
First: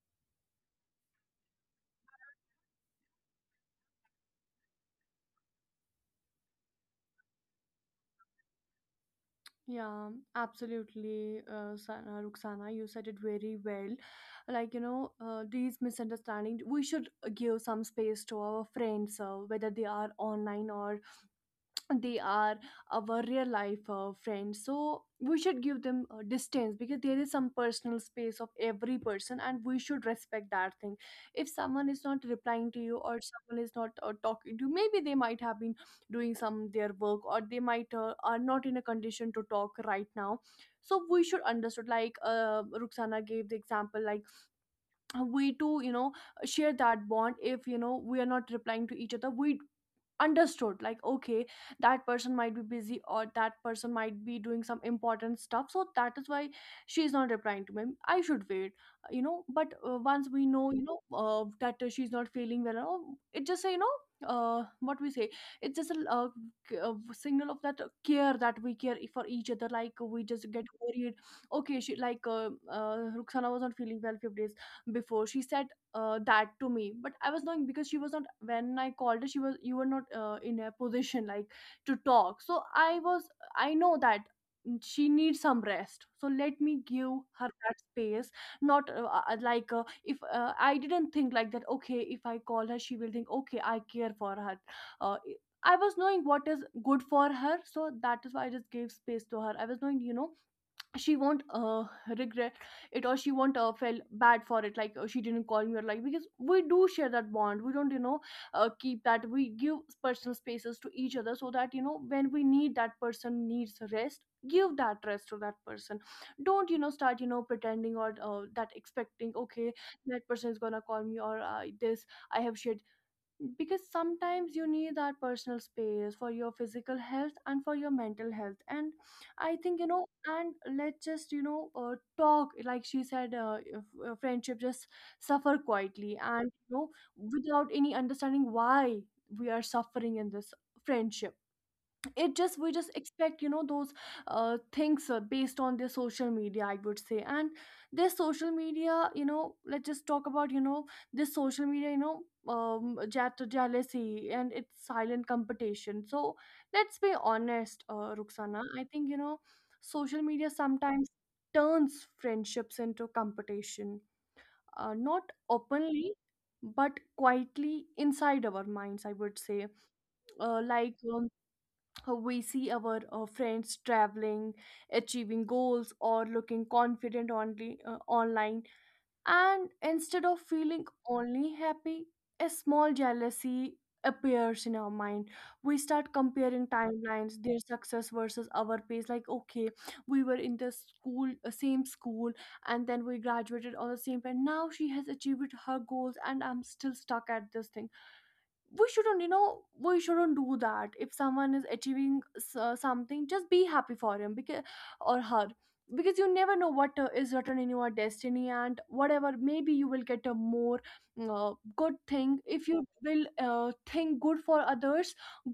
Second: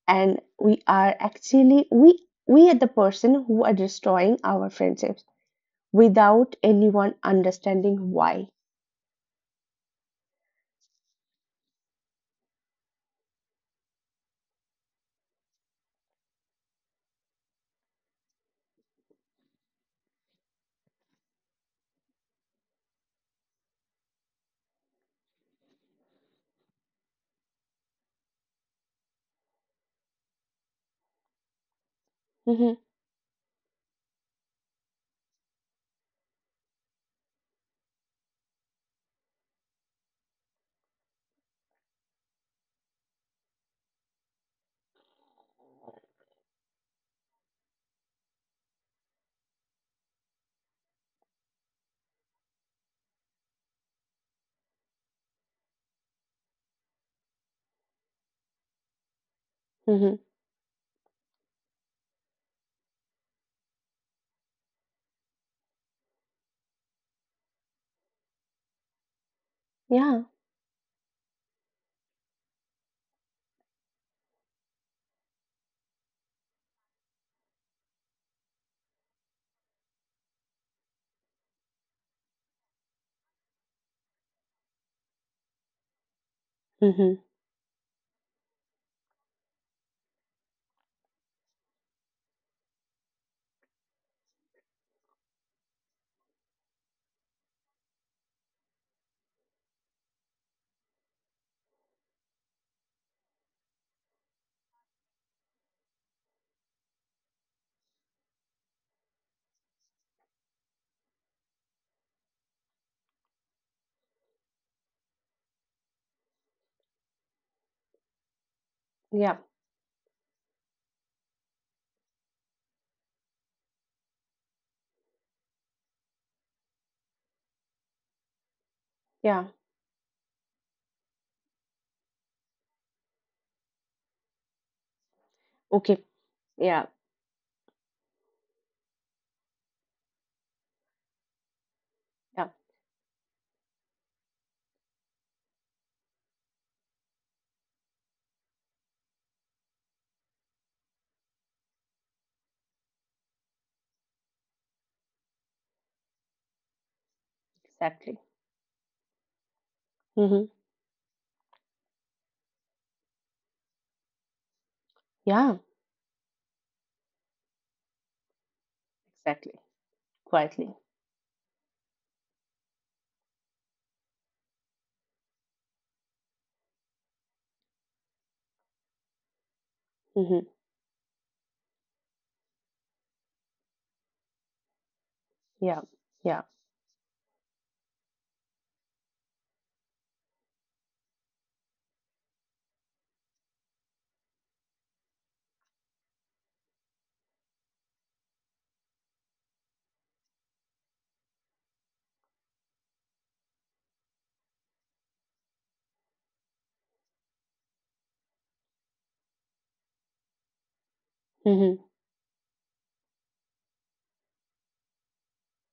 Speaker 2: and we are actually we are the person who are destroying our friendships without anyone understanding why.
Speaker 1: yeah, absolutely, Ruxana, you said it very well. Like you know these misunderstandings, we should give some space to our friends, whether they are online or they are our real life friends. So we should give them distance, because there is some personal space of every person and we should respect that thing. If someone is not
Speaker 2: Hmm.
Speaker 1: replying to you or someone is not talking to you, maybe they might have been doing some their work, or they might are not in a condition to talk right now. So we should understood like Ruxana gave the example like we too you know share that bond. If you know we are not replying to each other, we understood like okay, that person might be busy, or that person might be doing some important stuff, so that is why she's not replying to me, I should wait. You know, but
Speaker 2: Hmm.
Speaker 1: once we know you know that she's not feeling well, or it just you know what we say, it's just a, signal of that care that we care for each other. Like
Speaker 2: Yeah.
Speaker 1: we just get worried, okay she like Ruxana was not feeling well few days before, she said that to me. But I was knowing because she was not, when I called her she was, you were not in a position like to talk. So I was, I know that she needs some rest, so let me
Speaker 2: Hmm.
Speaker 1: give her that space. Not like if I didn't think like that, okay if I call her she will think okay, I care for her. uh, I was knowing what is good for her, so that is why I just gave space to her. I was knowing you know she won't regret it or she won't feel bad for it. Like she didn't call me or, like because we do share that bond, we don't you know keep that, we give personal spaces to each other, so that you know when we need, that person needs rest, give that rest to that person. Don't you know start you know pretending or that
Speaker 2: Yeah.
Speaker 1: expecting okay that person is gonna call me, or this I have shared. Because sometimes you need that personal space for your physical health and for your mental health. And
Speaker 2: Yeah.
Speaker 1: I think you know, and let's just you know talk like she said if, friendship just suffer
Speaker 2: Okay.
Speaker 1: quietly and
Speaker 2: Yeah.
Speaker 1: you know without any understanding why we are suffering in this friendship.
Speaker 2: Yeah.
Speaker 1: It just we just expect you know those things based on their social media, I would say. And this social media you know, let's just talk about you know this social media you know um, jealousy and it's silent competition. So let's be honest,
Speaker 2: Exactly.
Speaker 1: Ruxana, I think you know social
Speaker 2: Hmm.
Speaker 1: media sometimes turns friendships into competition, not
Speaker 2: Yeah.
Speaker 1: openly, but quietly inside our minds, I would
Speaker 2: Exactly.
Speaker 1: say.
Speaker 2: Quietly.
Speaker 1: Like we see our friends traveling, achieving goals, or looking confident only online. And instead
Speaker 2: Hmm.
Speaker 1: of feeling only happy, a small jealousy appears in our mind.
Speaker 2: Yeah.
Speaker 1: We start
Speaker 2: Yeah.
Speaker 1: comparing timelines, their success versus our pace. Like okay, we were in the school same school, and then we graduated on the same time, now she has achieved her goals and I'm still stuck at this thing. We shouldn't you know, we shouldn't do that. If someone is achieving something, just be happy for him, because or her, because you never know what is written in your destiny, and whatever maybe you will get a more
Speaker 2: Hmm.
Speaker 1: good thing. If you will think good for others,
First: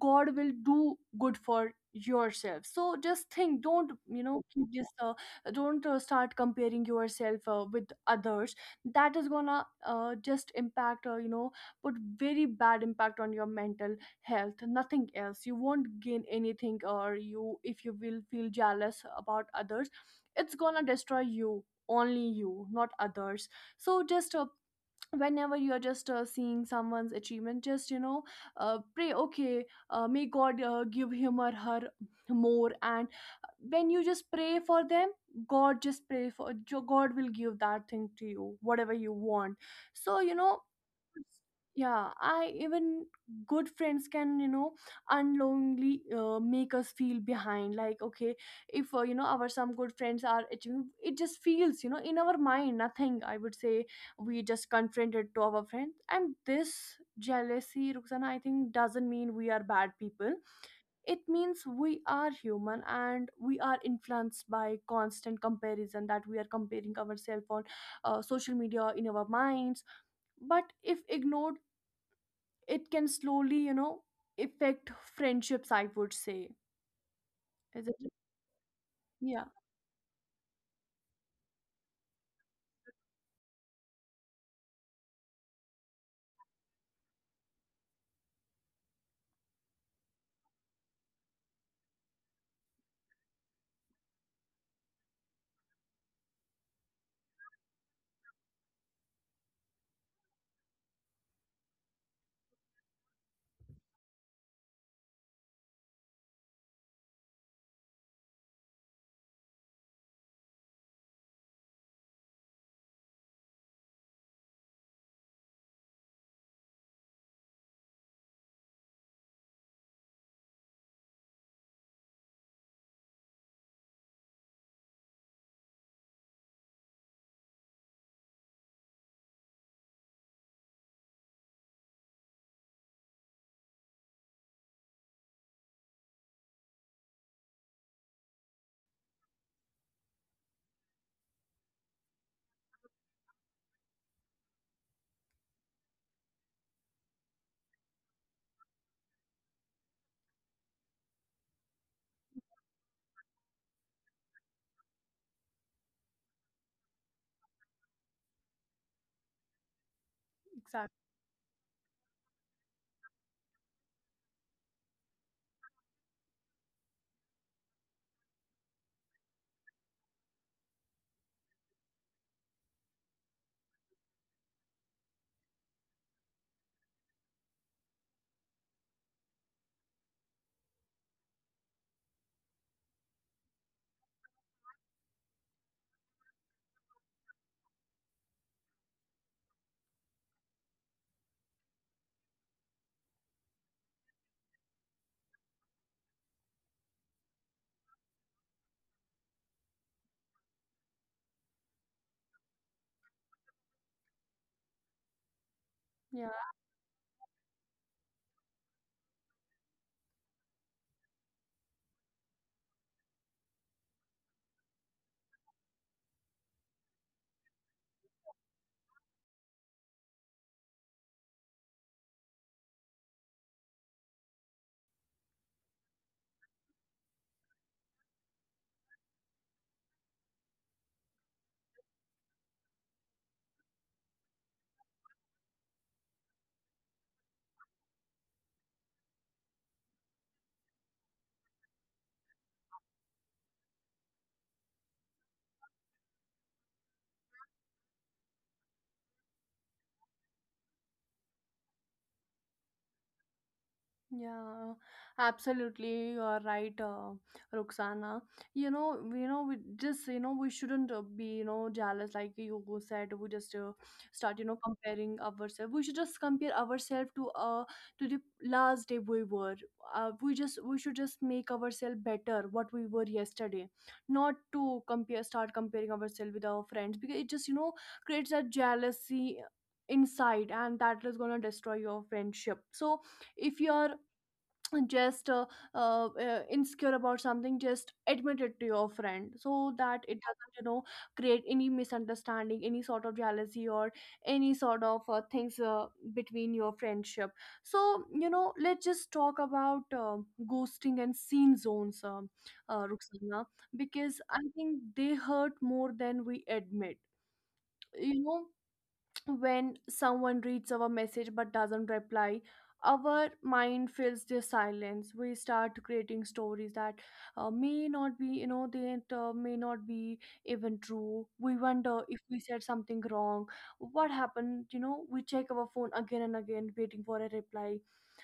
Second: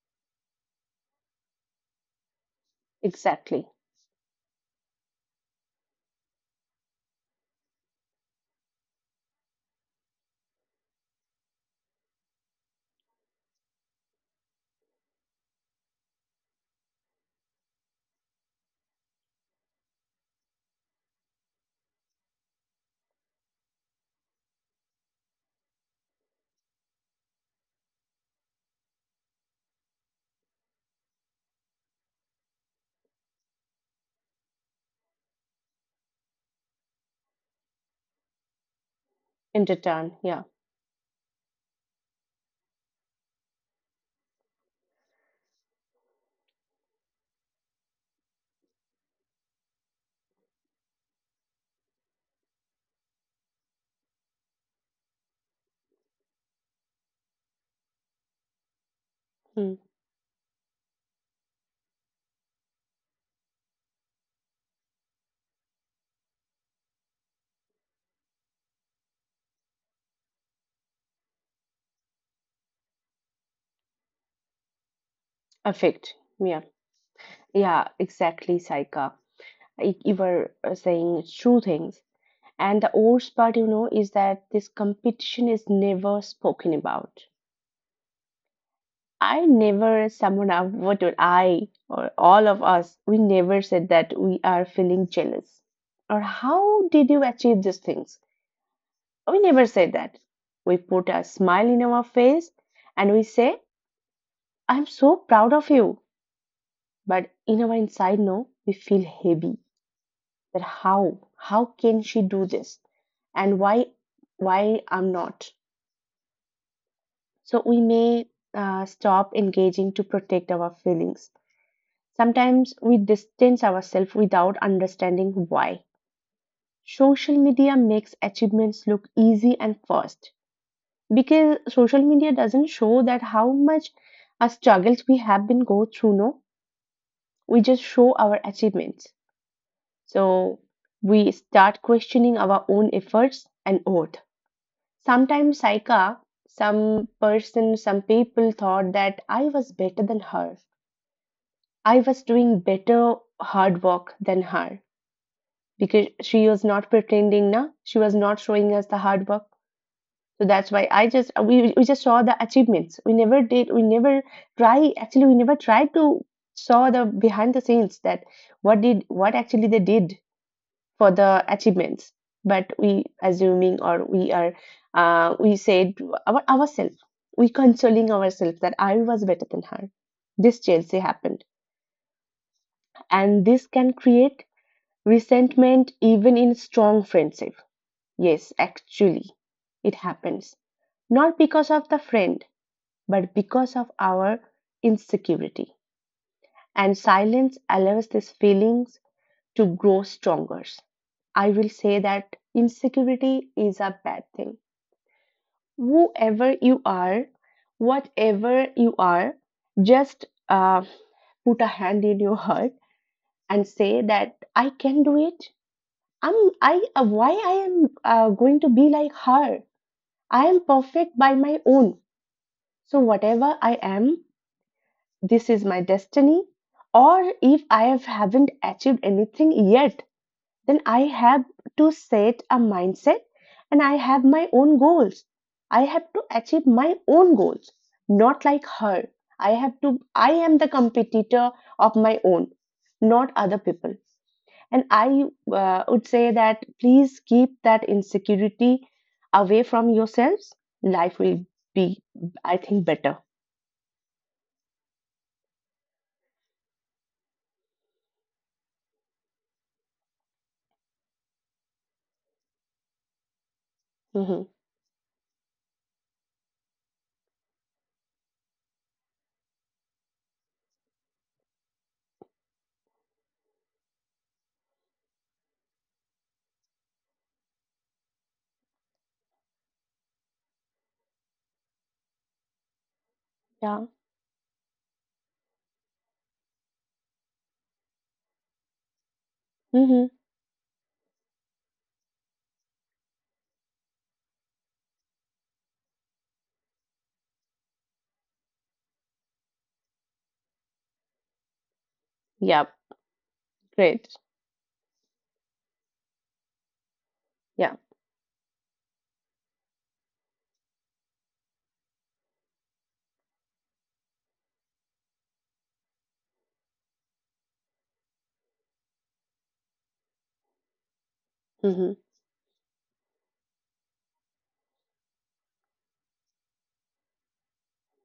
Speaker 1: god will do good for yourself. So just
Speaker 2: Exactly.
Speaker 1: think, don't you know keep this don't start comparing yourself with others. That is gonna just impact you know, but very bad impact on your mental health, nothing else. You won't gain anything, or you, if you will feel jealous about others, it's gonna destroy you only, you not others. So just whenever you are just seeing someone's achievement, just you know pray okay, may god give him or her more. And when you just pray for them, god just pray for god will give that thing to you whatever you want.
Speaker 2: In
Speaker 1: So
Speaker 2: return.
Speaker 1: you
Speaker 2: Yeah.
Speaker 1: know, yeah I even good friends can you know unknowingly make us feel behind, like okay, if you know our some good friends are achieving, it just feels you know in our mind nothing, I would say we just confronted to our friends. And this jealousy, Ruxana, I think doesn't mean we are
Speaker 2: Hmm.
Speaker 1: bad people, it means we are human. And we are influenced by constant comparison, that we are comparing ourselves on social media in our minds. But if ignored, it can slowly affect friendships, I would
Speaker 2: Affect.
Speaker 1: say.
Speaker 2: Yeah.
Speaker 1: Is it?
Speaker 2: Yeah, exactly, Saika.
Speaker 1: Yeah,
Speaker 2: You were saying true things. And the worst part, is that this competition is never spoken about. I never, someone, out- What would I or all of us, we never said that we are feeling jealous, or how did you achieve these things? We never said that. We put a smile in our face and we say, "I'm so proud of you." But in our inside, no, we feel heavy, that how can she do this? And why I'm not? So we may stop engaging to protect our feelings. Sometimes we distance ourselves without understanding why. Social media makes achievements look easy and fast, because social media doesn't show that how much our struggles we have been go through. No, we just show our achievements. So we start questioning our own efforts and oath. Sometimes Saika, some people thought that I was better than her. I was doing better hard work than her, because she was not pretending na, she was not showing us the hard work. So that's
Speaker 1: exactly.
Speaker 2: why I just we just saw the achievements. We never did we never try actually we never tried to saw the behind the scenes, that what actually they did for the achievements. But we assuming, or we said to ourselves, we consoling ourselves that I was better than her. This jealousy happened, and this can create resentment even in strong friendship. Yes, actually, it happens not because of the friend, but because of our insecurity. And silence allows these feelings to grow stronger. I will say that insecurity is a bad thing. Whoever you are, whatever you are, just put a hand in your heart and say that I can do it. I'm I Why I am going to be like her. I am perfect by my own. So, whatever I am, this is my destiny. Or if haven't achieved anything yet, then I have to set a mindset and I have my own goals. I have to achieve my own goals, not like her. I am the competitor of my own, not other people. And I would say that please keep that insecurity away from yourselves. Life will be, I think, better.
Speaker 1: Yeah, absolutely. You are right, Roxana. You know, we just, you know, we shouldn't be, you know, jealous. Like you said, we just start, you know,
Speaker 2: Mhm.
Speaker 1: comparing ourselves. We should just compare ourselves to the last day we were. We should just make ourselves better what we were yesterday, not to compare start comparing ourselves with our friends, because it just, you know, creates a jealousy inside, and that is gonna destroy your friendship. So if you are
Speaker 2: Yeah.
Speaker 1: just insecure about something, just admit it to your friend, so that it
Speaker 2: Mhm.
Speaker 1: doesn't, you know, create any misunderstanding, any sort of jealousy, or any sort of things between your friendship. So, you know, let's just talk about ghosting and scene zones,
Speaker 2: Yeah.
Speaker 1: Ruxana, because
Speaker 2: Great.
Speaker 1: I think they hurt more than we admit.
Speaker 2: Yeah.
Speaker 1: You know, when someone reads our message but doesn't reply, our mind fills the silence. We start creating stories that may not be even true. We wonder
Speaker 2: Mhm.
Speaker 1: if we said something wrong, what happened. You know, we check our phone again and again waiting for a reply,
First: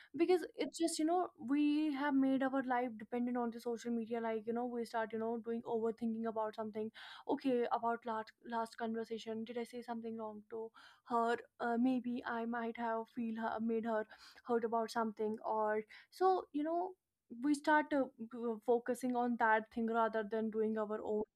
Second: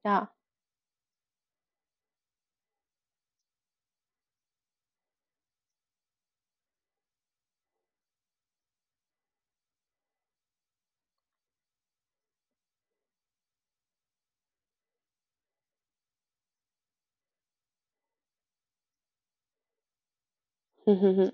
Speaker 2: Yeah.
Speaker 1: because it's just, you know, we have made our life dependent on the social media. Like, you know, we start, you know, doing overthinking about something. Okay, about last last conversation, did I say something wrong to her? Maybe I might have made her hurt about something, or, so you know, we start focusing on that thing rather than doing our own
Speaker 2: Mhm.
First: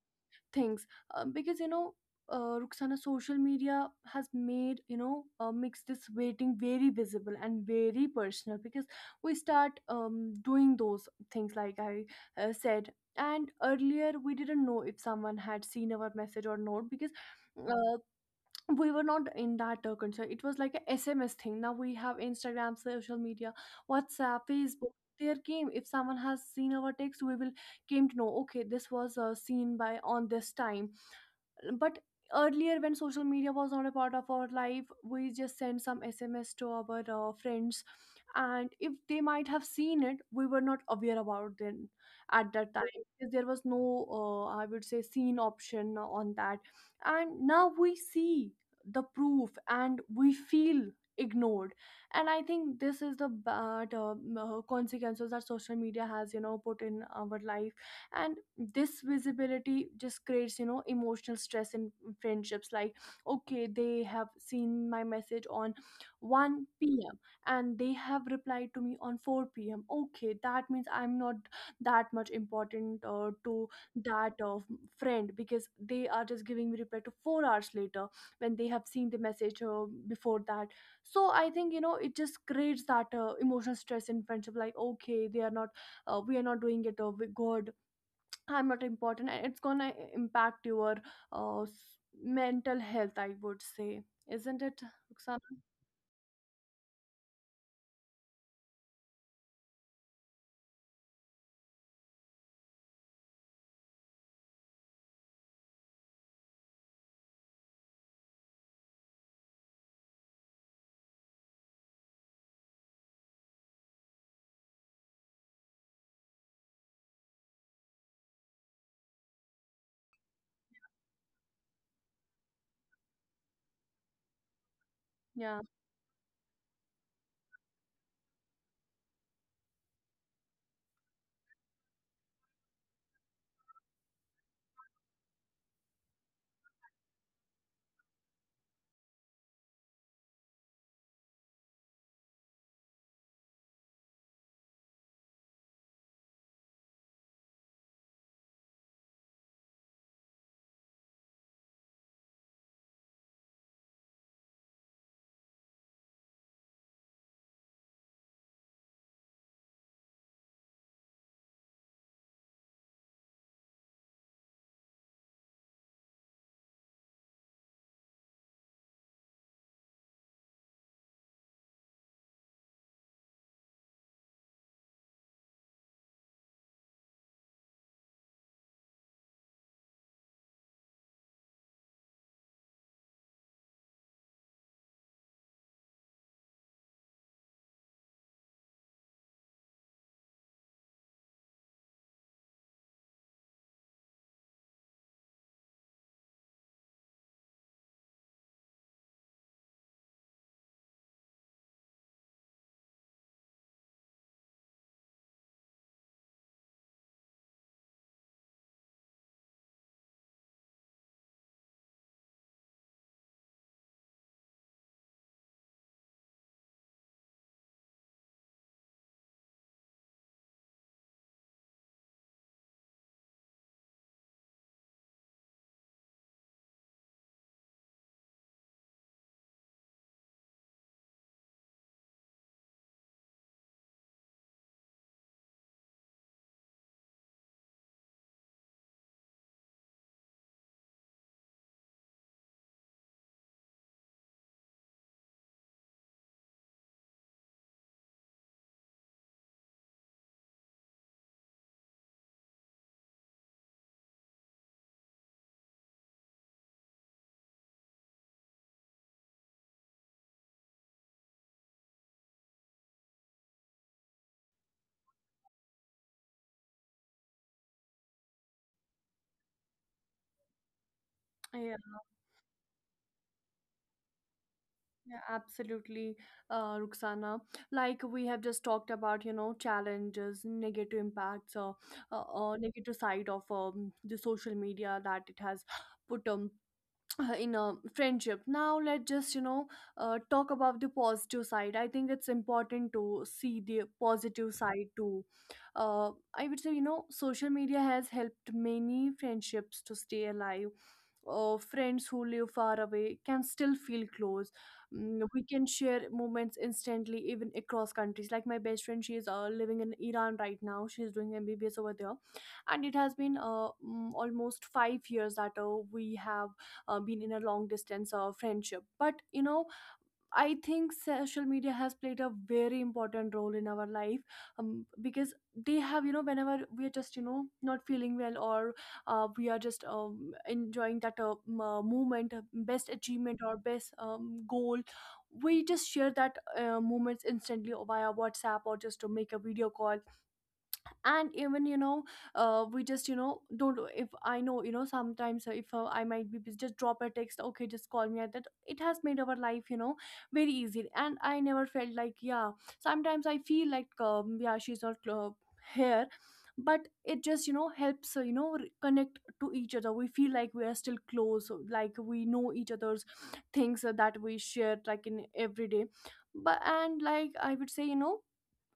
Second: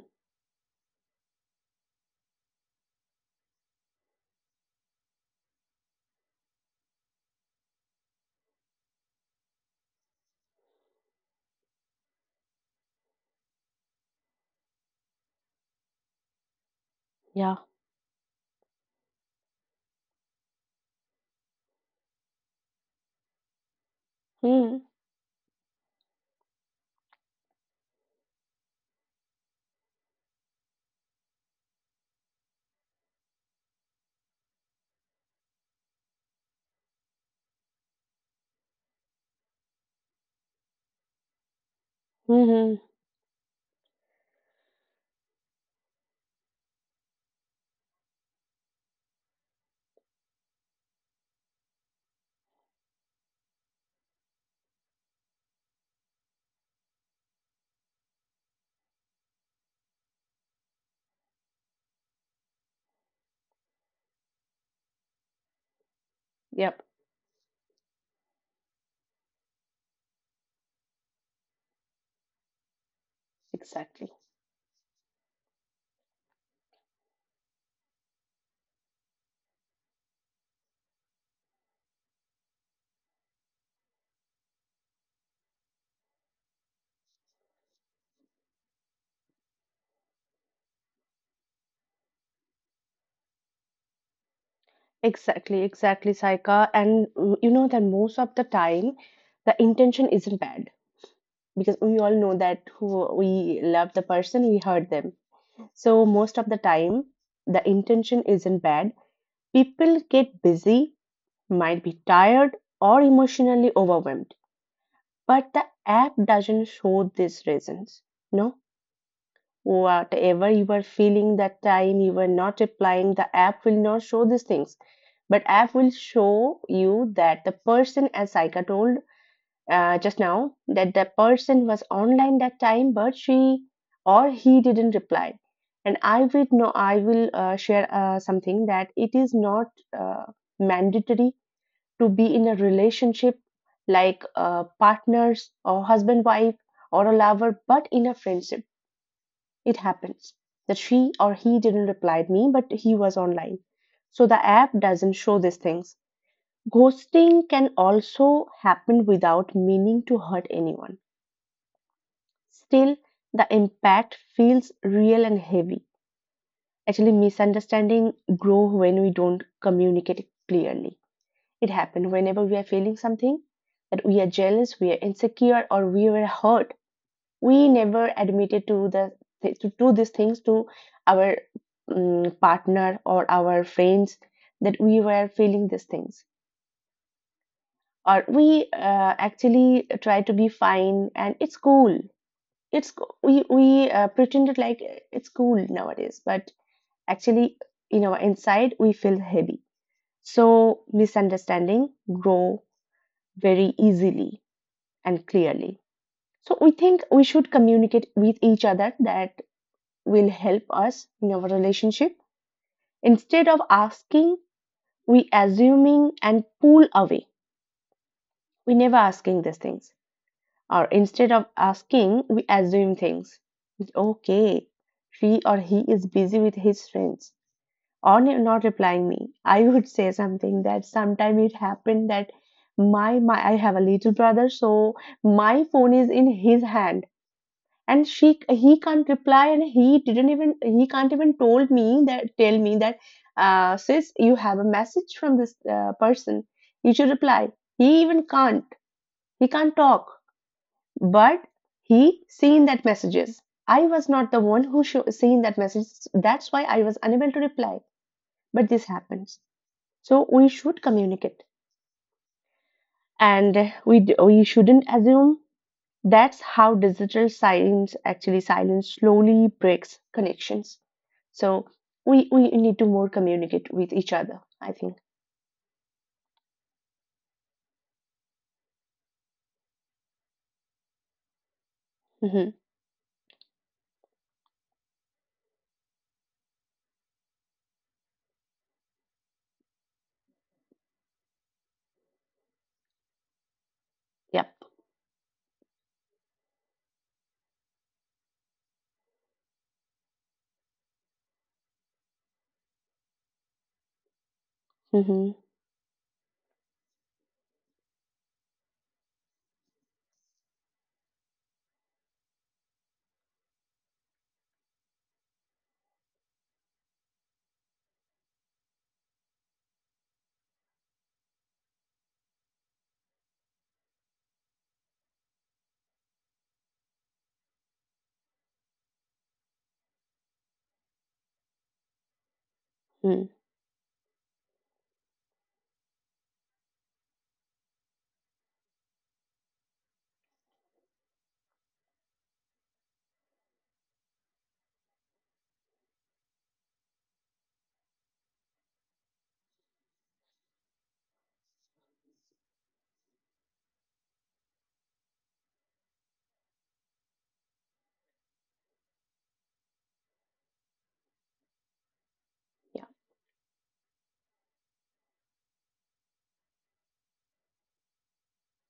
Speaker 1: things. Because, you know, Ruxana, social media has made you know makes this waiting very visible and very personal, because we start doing those things like I said. And earlier we didn't know if someone had seen our message or not, because
Speaker 2: Yeah.
Speaker 1: uh, we were not in that concern. It was like a SMS thing. Now we have Instagram, social media, WhatsApp,
Speaker 2: Mhm.
Speaker 1: Facebook. There came, if someone has seen our text, we will came to know. Okay, this was seen by on this time, but earlier when social media was not a part of our life, we just sent some sms to our friends, and if they might have seen it, we were not aware about them at that
Speaker 2: Mhm.
Speaker 1: time, because there was no I would say seen option on that. And now we see the proof and we feel ignored, and I think this is the bad consequences that social media has, you know, put in our life. And this visibility just creates, you know, emotional stress in friendships. Like, okay, they have seen my message on 1
Speaker 2: Yep.
Speaker 1: p.m and they have replied to me on 4 p.m. Okay, that means I'm not that much important to
Speaker 2: Exactly.
Speaker 1: that friend, because they are just giving me reply to 4 hours later, when they have seen the message before that. So I think, you know, it just creates that emotional stress in friendship. Like, okay, they are not we are not doing it good, I'm not important, and it's gonna impact your uh, s- mental health, I would say. Isn't it,
Speaker 2: Exactly.
Speaker 1: Ruxana?
Speaker 2: Exactly, Saika. And you know that most of the time, the intention isn't bad, because we all know that who we love the person, we hurt them. So most of the time, the intention isn't bad. People get busy, might be tired, or emotionally overwhelmed. But the app doesn't show these reasons. No, whatever you were feeling that time, you were not replying, the app will not show these things. But
Speaker 1: Yeah.
Speaker 2: app will show you that the person, as Saika told just now, that the person was online that time, but she or he didn't reply. And I will share something, that it is not uh, mandatory to be in a relationship like partners or husband wife or a lover, but in a friendship it happens that she or he didn't reply me but he was online. So the app doesn't show these things. Ghosting can also happen without meaning to hurt anyone. Still, the impact feels real and heavy. Actually, misunderstanding grow when we don't communicate clearly. It happens whenever we are feeling something, that we are jealous, we are insecure, or we were hurt. We never admitted to these things to our partner or our friends, that we were feeling these things, or we actually try to be fine and it's cool. We pretended like it's cool nowadays, but actually in our inside we feel heavy. So misunderstanding grow very easily and clearly. So we think we should communicate with each other, that will help us in our relationship. Instead of asking, we assuming and pull away. We never asking these things. Or instead of asking, we assume things. It's okay. She or he is busy with his friends or not replying me. I would say something that sometime it happened that my I have a little brother, so my phone is in his hand and she he can't reply and he can't even told me that tell me that sis, you have a message from this person. You should reply. He even can't, he can't talk, but he seen that messages. I was not the one who sho seen that message, that's why I was unable to reply. But this happens. So we should communicate, and we shouldn't assume. That's how digital silence, actually silence, slowly breaks connections. So
Speaker 1: yeah
Speaker 2: we need to more communicate with each other, I think.
Speaker 1: yeah absolutely, Ruxana. Like we have just talked about, you know, challenges, negative impacts, uh,
Speaker 2: Mm-hmm.
Speaker 1: negative side of the social media that it has put in a friendship. Now let's just, you know, talk about the positive side. I think it's important to see the positive
Speaker 2: Yep.
Speaker 1: side too. I would say, you know, social media has helped many friendships to stay alive. Friends who live far away can still feel close. Mm,
Speaker 2: Mm-hmm.
Speaker 1: we can share moments instantly, even across countries. Like my best friend, she is living in Iran right now. She is doing mbbs over there, and it has been almost 5 years that we have been in a long distance friendship. But you know, I think social media has played a very important role in our life, because they have, you know, whenever we are just, you know, not feeling well, or we are just enjoying that moment, best
Speaker 2: Mm.
Speaker 1: achievement or best goal, we just share that moments instantly via WhatsApp, or just to make a video call. And even, you know, we just, you know, don't if I know, you know, sometimes if I might be busy, just drop a text, okay just call me at that. It has made our life, you know, very easy, and I never felt like, yeah, sometimes I feel like, yeah, she's not here, but it just, you know, helps you know connect to each other. We feel like we are still close, like we know each
Speaker 2: Yeah.
Speaker 1: other's things that we share like in every day. But and like I would say, you know,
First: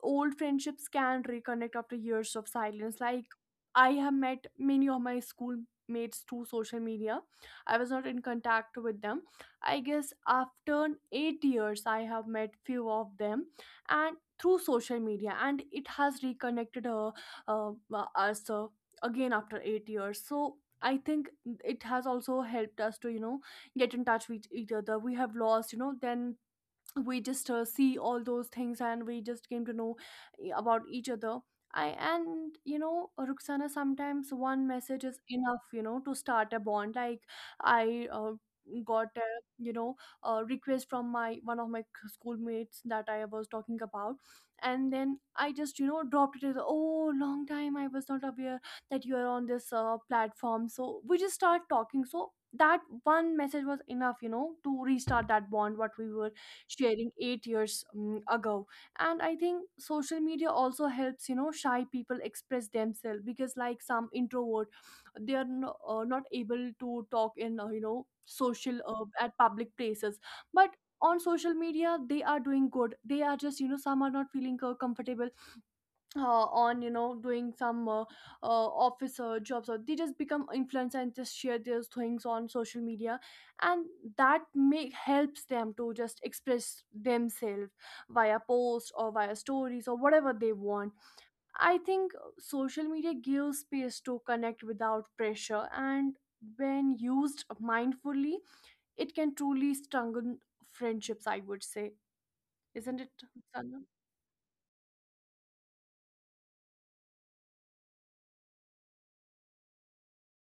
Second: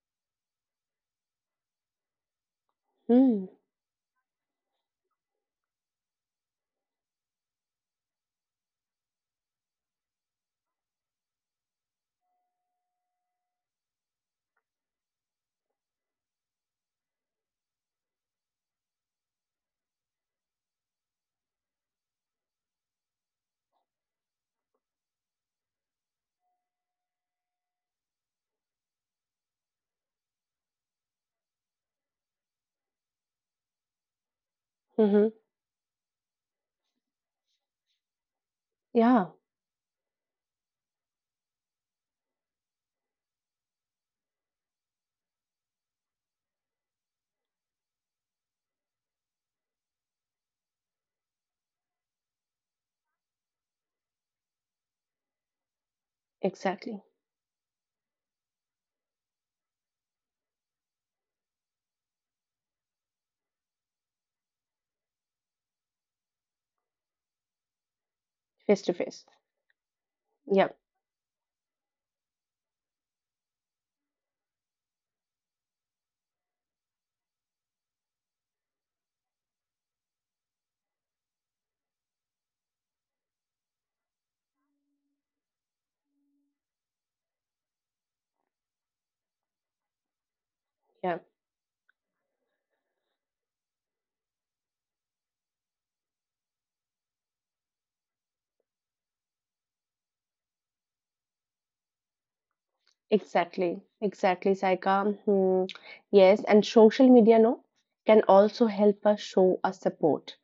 Speaker 1: old friendships can reconnect after years of silence. Like,
Speaker 2: Mm.
Speaker 1: I have met many of my schoolmates through social media. I was not in contact with them. I guess after 8 years I have met few of them, and through social media, and it has reconnected us again after 8 years. So I think it has also helped us to, you know, get in touch with each other. We have lost, you know, then we just see all those things, and we just came to know, eh, about each other. I and you know, Ruxana, sometimes one message is
Speaker 2: Mm-hmm.
Speaker 1: enough, you know, to start a bond. Like, I got
Speaker 2: Yeah,
Speaker 1: a, you know, a request from my one of my schoolmates that I was talking about, and then I just, you know, dropped it as, oh, long time I was not aware that you are on this platform. So we just start talking. So that one message was enough, you know, to restart that bond what we were
Speaker 2: exactly.
Speaker 1: sharing 8 years ago. And I think social media also helps, you know, shy people express themselves, because like some introvert, they are no, not able to talk in you know social
Speaker 2: Face to face.
Speaker 1: at public places. But
Speaker 2: Yep.
Speaker 1: on social media they are doing good. They are just, you know, some are not feeling comfortable on, you know, doing some office jobs, or they just become influencer and just share their things on social media, and that make helps them to just express themselves via post or via stories or whatever they want.
Speaker 2: Yeah.
Speaker 1: I think social media gives space to connect without pressure, and when used mindfully, it can truly strengthen friendships, I would say. Isn't it,
Speaker 2: Exactly.
Speaker 1: Sana?
Speaker 2: Exactly, Saika. Hmm. Yes. And social media, no, can also help us show our support.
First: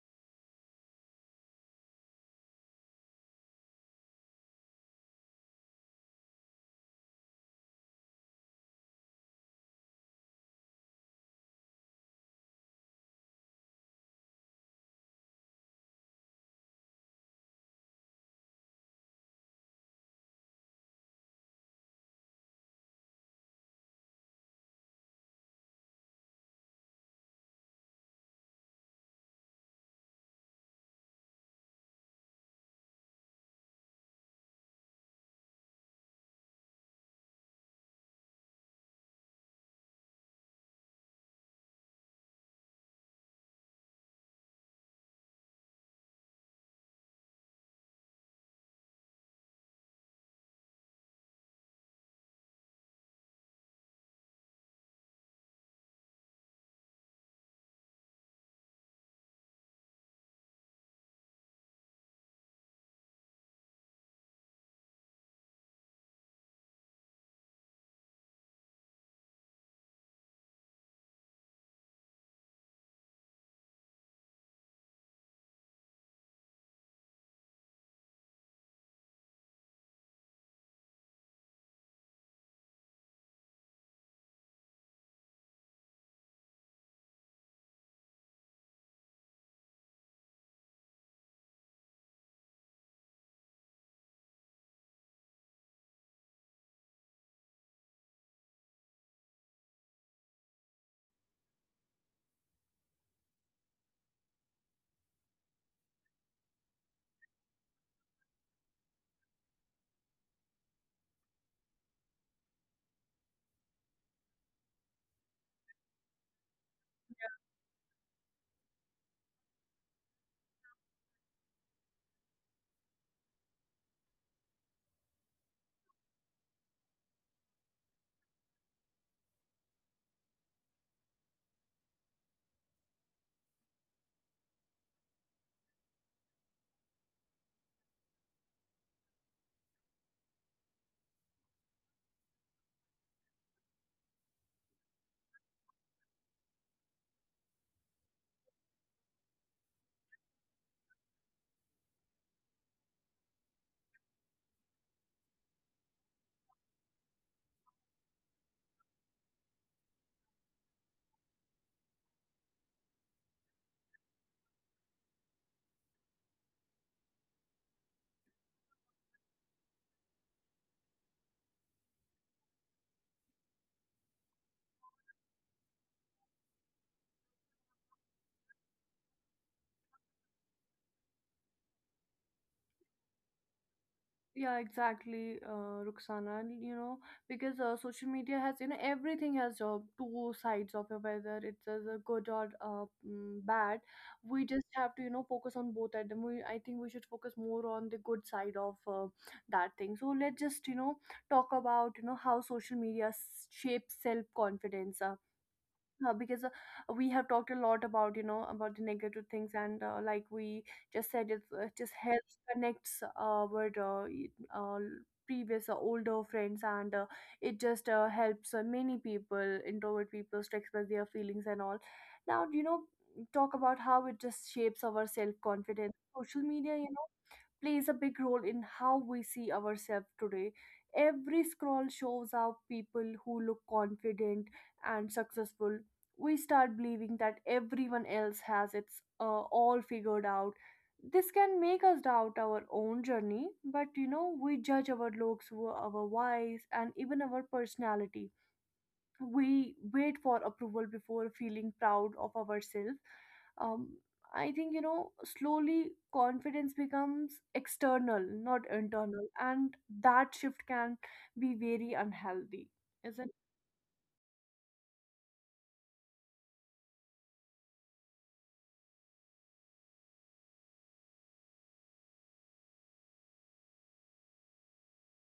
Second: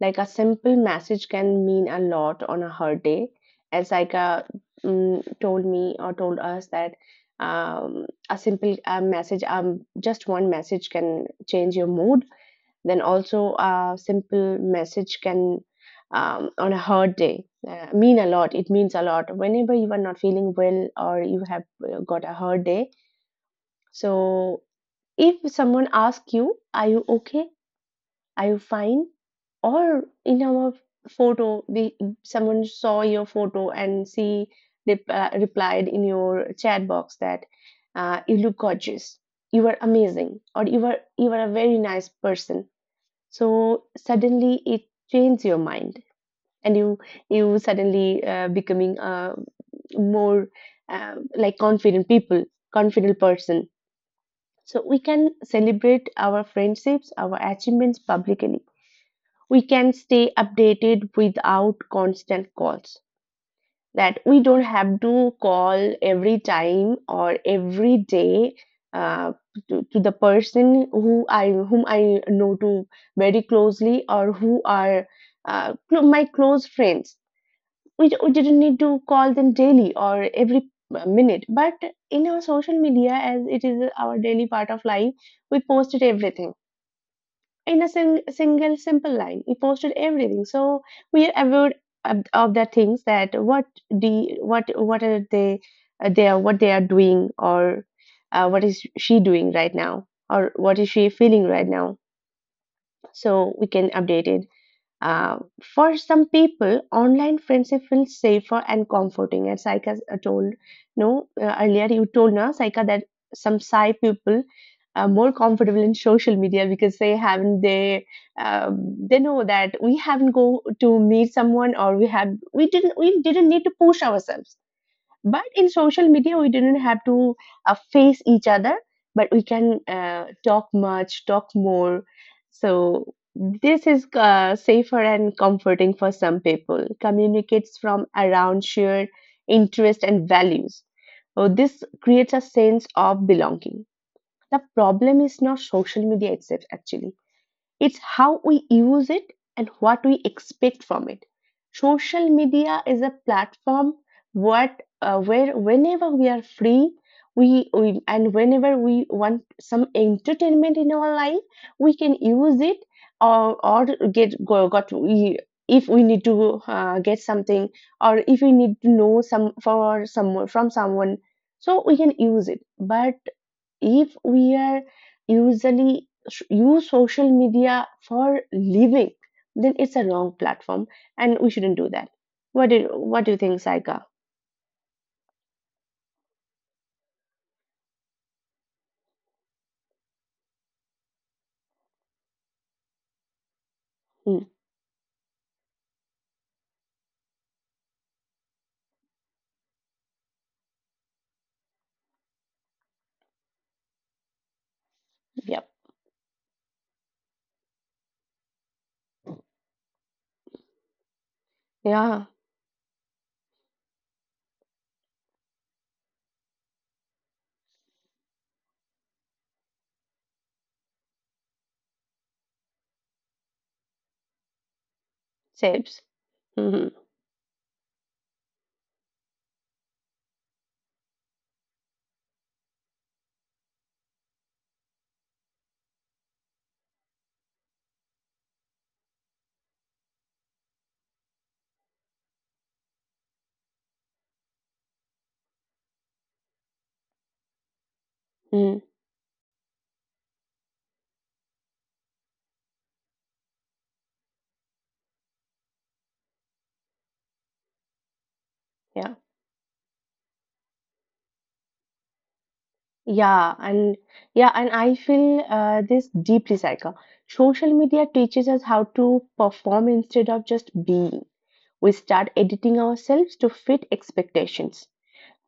Speaker 2: Like a simple message can mean a lot on a her day. As like a told me or told us that a simple message, just one message can change your mood. Then also a simple message can, on a hard day mean a lot. It means a lot whenever you are not feeling well or you have got a hard day. So if someone asks you, "Are you okay? Are you fine?" Or in our photo, we, someone saw your photo and she replied in your chat box that you look gorgeous, you are amazing, or you are a very nice person. So suddenly it changed your mind, and you suddenly becoming a more like confident people, confident person. So we can celebrate our friendships, our achievements publicly, we can stay updated without constant calls, that we don't have to call every time or every day uh, to the person who I whom I know to very closely, or who are my close friends. We didn't need to call them daily or every minute, but in our social media, as it is our daily part of life, we posted everything in a single simple line, he posted everything. So we are aware of the things that what the what are they, they are, what they are doing, or what is she doing right now, or what is she feeling right now. So we can update it. uh, for some people, online friendship feels safer and comforting. As Saika told, no, earlier you told na, Saika, that some Sai people are more comfortable in social media because they know that we haven't go to meet someone, or we didn't, need to push ourselves. But in social media we didn't have to face each other, but we can talk much, talk more. So this is safer and comforting for some people, communicates from around shared interest and values. So this creates a sense of belonging. The problem is not social media itself, actually it's how we use it and what we expect from it. Social media is a platform what where whenever we are free, we and whenever we want some entertainment in our life, we can use it. Or get go, got we if we need to get something, or if we need to know some, for some, from someone, so we can use it. But if we are usually use social media for living, then it's a wrong platform and we shouldn't do that. What do you think, Saika?
Speaker 1: Yeah, exactly, Ruxana. And, you know, because social media has, you know, everything has two sides of it, whether it's as a good or bad.
Speaker 2: Hmm.
Speaker 1: We just have to, you know, focus on both of them. I think we should focus more on the good side of that thing. So let's just, you know, talk about, you know, how social media shapes self confidence.
Speaker 2: Yep.
Speaker 1: Because we have talked a lot about, you know, about the negative things, and like we just said, it just
Speaker 2: Yeah.
Speaker 1: helps connects our previous older friends, and it just helps many people introvert people to express their feelings and all. Now, you know, talk about how it just shapes our self confidence.
Speaker 2: Saves.
Speaker 1: Social media,
Speaker 2: Hmm.
Speaker 1: you know, plays a big role in how we see ourselves today. Every scroll shows out people who look confident and successful. We start believing that everyone else has its all figured out. This can make us doubt our own journey, but you know, we judge our looks, our voice, and even our personality.
Speaker 2: Hmm.
Speaker 1: We wait for approval before feeling proud of ourselves. Um, I think, you know, slowly confidence becomes external, not
Speaker 2: Yeah.
Speaker 1: internal, and that shift can be very unhealthy, isn't it?
Speaker 2: Yeah, and yeah, and I feel this deeply, Saika. Social media teaches us how to perform instead of just being. We start editing ourselves to fit expectations.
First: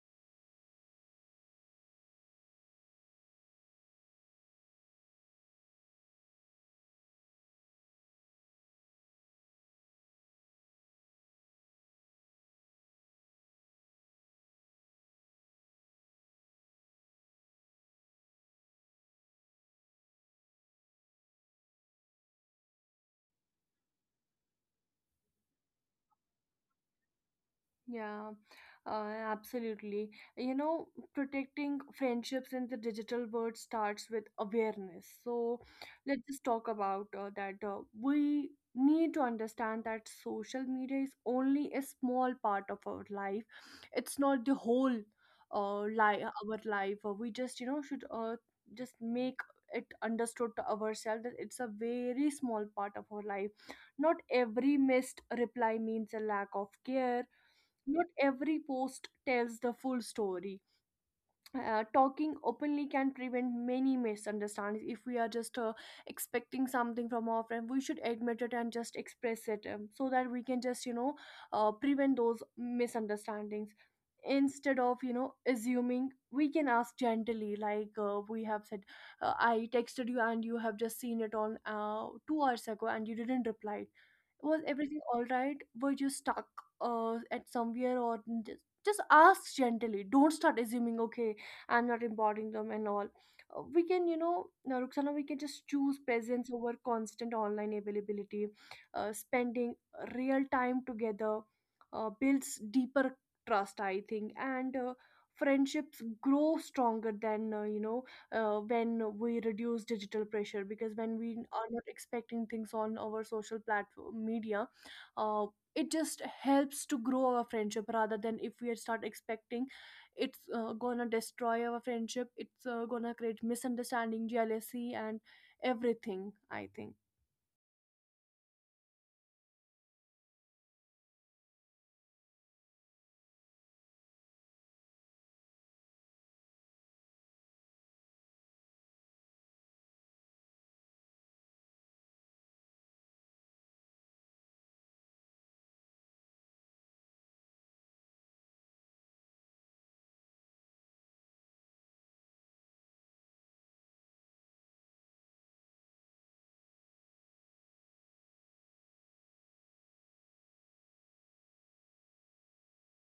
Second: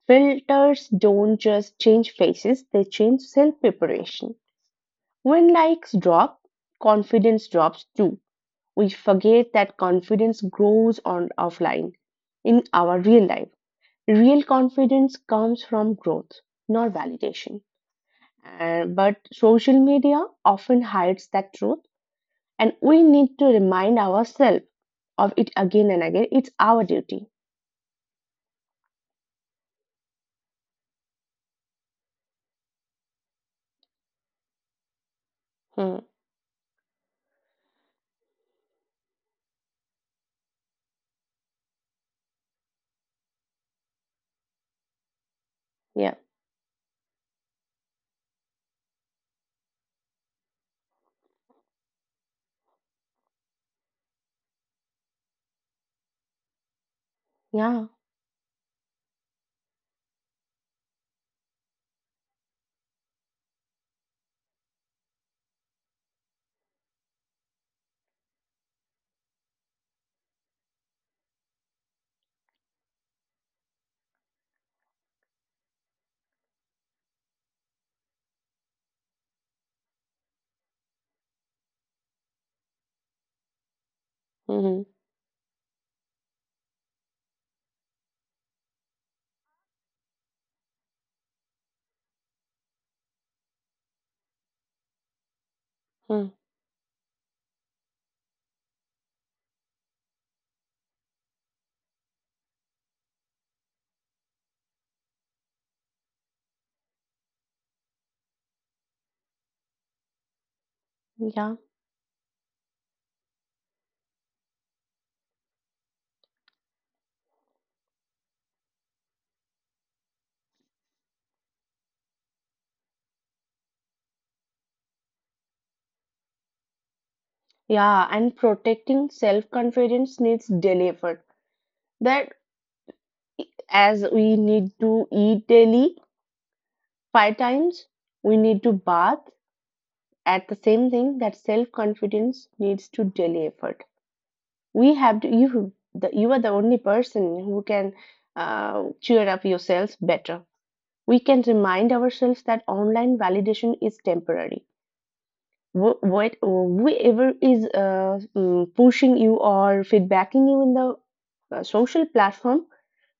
Speaker 2: Filters don't just change faces, they change self preparation. When likes drop, confidence drops too. We forget that confidence grows on offline, in our real life. Real confidence comes from growth, not validation. But social media often hides that truth, and we need to remind ourselves of it again and again. It's our duty.
Speaker 1: Yeah, uh, absolutely. You know, protecting friendships in the digital world starts with awareness. So
Speaker 2: Hmm.
Speaker 1: let's just talk about that. We need to understand that social media is only a small part of our life. It's not the whole
Speaker 2: Yeah.
Speaker 1: our life. We just, you know, should just make it understood to ourselves that it's a very small part of our life. Not every missed reply means a lack of care.
Speaker 2: Yeah.
Speaker 1: Not every post tells the full story. Talking openly can prevent many misunderstandings. If we are just expecting something from our friend, we should admit it and just express it, so that we can just prevent those misunderstandings. Instead of assuming, we can ask gently, like we have said, I texted you and you have just seen it on 2 hours ago and you didn't reply. Was
Speaker 2: Hmm.
Speaker 1: everything all right? Were you stuck at somewhere? Or just ask gently. Don't start assuming, okay? I'm not importing them and all. We can Ruxana, we can just choose
Speaker 2: Hmm.
Speaker 1: presence over constant online availability. Spending real time together builds deeper trust, I think, and friendships grow stronger than when we reduce digital pressure, because when we
Speaker 2: Yeah.
Speaker 1: are not expecting things on our social platform media, uh, it just helps to grow our friendship, rather than if we start expecting, it's gonna destroy our friendship. It's gonna create misunderstanding, jealousy, and everything, I think.
Speaker 2: Yeah, and protecting self confidence needs daily effort. That, as we need to eat daily five times, we need to bath, at the same thing that self confidence needs to daily effort. We have to, you are the only person who can cheer up yourselves better. We can remind ourselves that online validation is temporary. Wh- what Whoever is pushing you or feedbacking you in the social platform,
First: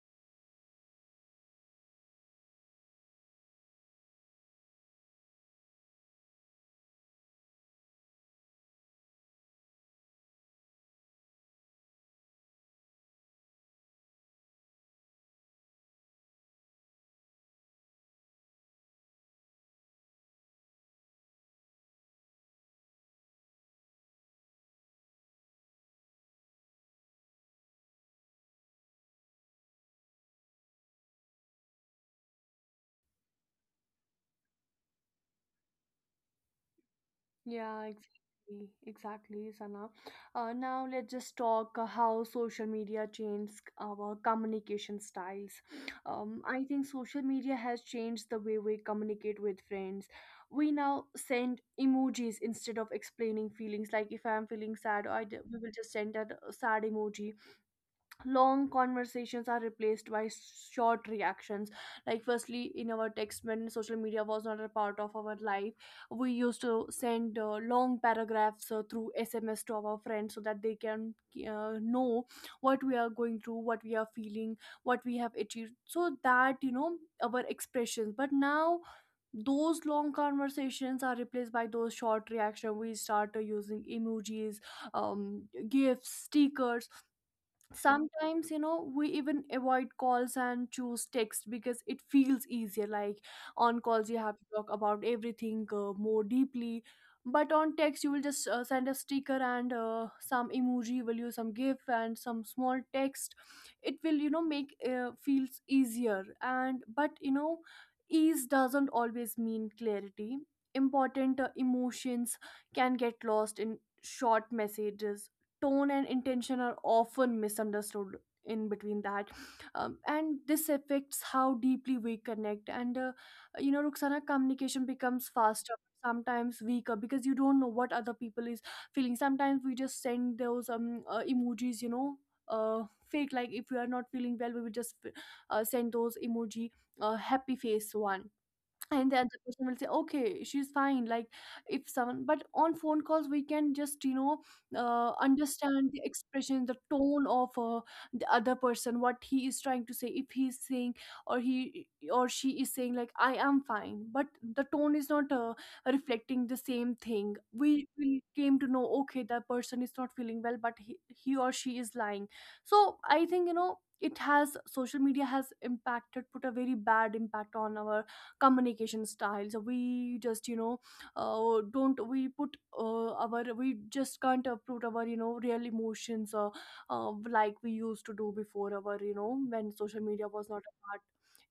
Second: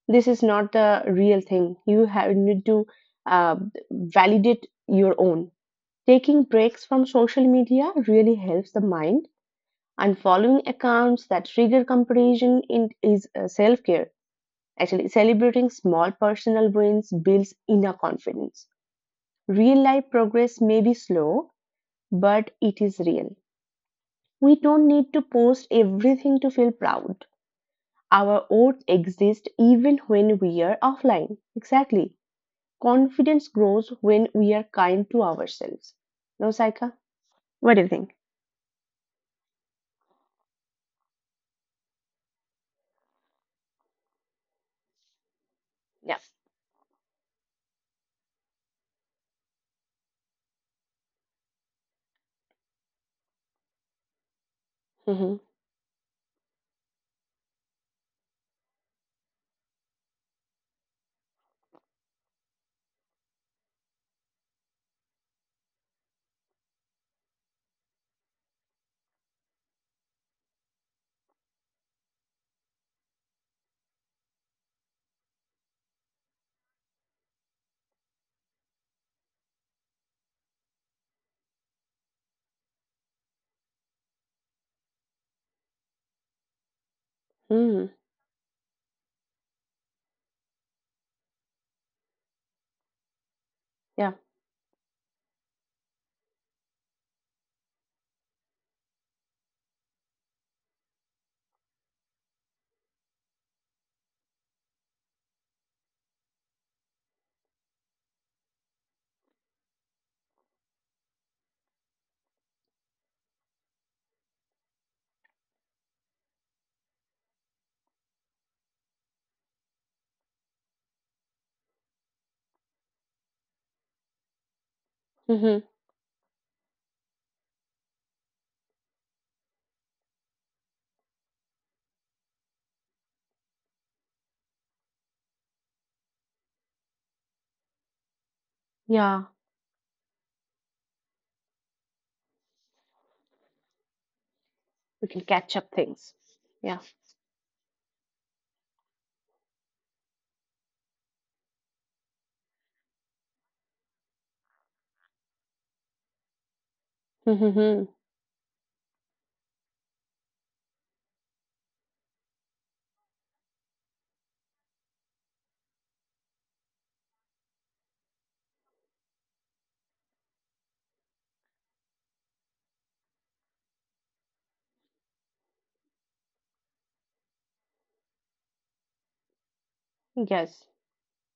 Speaker 2: this is not the real thing. You have need to uh, validate your own. Taking breaks from social media really helps the mind, and following accounts that trigger comparison is self-care actually. Celebrating small personal wins builds inner confidence. Real life progress may be slow, but it is real. We don't need to post everything to feel proud. Our oats exist even when we are offline. Exactly. Confidence grows when we are kind to ourselves. No, Saika? What do
Speaker 1: Yeah,
Speaker 2: you think?
Speaker 1: exactly, exactly, Sana. Now let's just talk how social media changed our communication styles.
Speaker 2: Yeah.
Speaker 1: I think social media has changed the way we communicate with friends. We now send emojis instead of explaining feelings, like if I'm feeling sad,
Speaker 2: Mm-hmm.
Speaker 1: we will just send a sad emoji. Long conversations are replaced by short reactions. Like firstly, in our text, when social media was not a part of our life, we used to send long paragraphs through sms to our friends, so that they can know what we are going through, what we are feeling, what we have achieved, so that our expressions. But now those long conversations are replaced by those short reaction. We start using emojis, um, gifts, stickers.
Speaker 2: Hmm.
Speaker 1: Sometimes, you know, we even avoid calls and choose text because it feels easier. Like on calls,
Speaker 2: Yeah.
Speaker 1: you have to talk about everything more deeply, but on text you will just send a sticker and some emoji, will use some gif and some small text. It will, you know, make feels easier. And but you know, ease doesn't always mean clarity. Important emotions can get lost in short messages. Tone and intention are often misunderstood in between that. And this affects how deeply we connect, and you know, Ruxana, communication becomes
Speaker 2: Hmm.
Speaker 1: faster, sometimes weaker, because you don't know what other people is feeling. Sometimes we just send those emojis, you know, uh fake. Like if we are not feeling well, we will just send those emoji, happy face one, and the
Speaker 2: Yeah.
Speaker 1: other person will say, okay, she's fine. Like if someone, but on phone calls, we can just, you know,
Speaker 2: We can catch up
Speaker 1: understand the
Speaker 2: things.
Speaker 1: expression, the
Speaker 2: Yeah.
Speaker 1: tone of the other person, what he is trying to say. If he's saying, or he or she is saying, like, I am fine, but the tone is not reflecting the same thing, we,
Speaker 2: Mm-hmm.
Speaker 1: we came to know, okay, that person is not feeling well, but he or she is lying. So I think, you know, it has, social media has impacted, put a very bad impact on our communication styles. We just, you know, don't, we put our, we just can't put our, you know, real emotions, like we used to do before, our, you know, when social media was not a
Speaker 2: Yes.
Speaker 1: part.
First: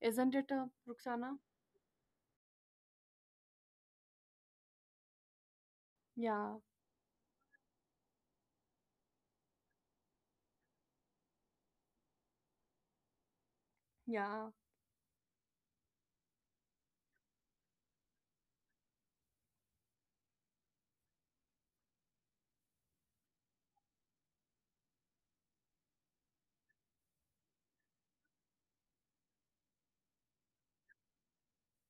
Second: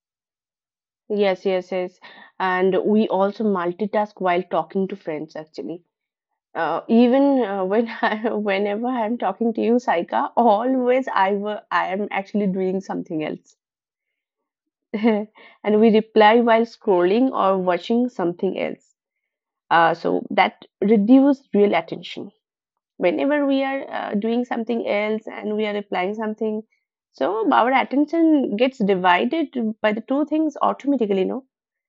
Speaker 1: Isn't it, Ruxana?
Speaker 2: Yes, yes, yes. And we also multitask while talking to friends, actually.
Speaker 1: Yeah,
Speaker 2: Even when whenever I'm talking to you, Saika, always I am actually doing something else,
Speaker 1: yeah.
Speaker 2: and we reply while scrolling or watching something else. So that reduces real attention. Whenever we are doing something else and we are replying something, so our attention gets divided by the two things automatically, no?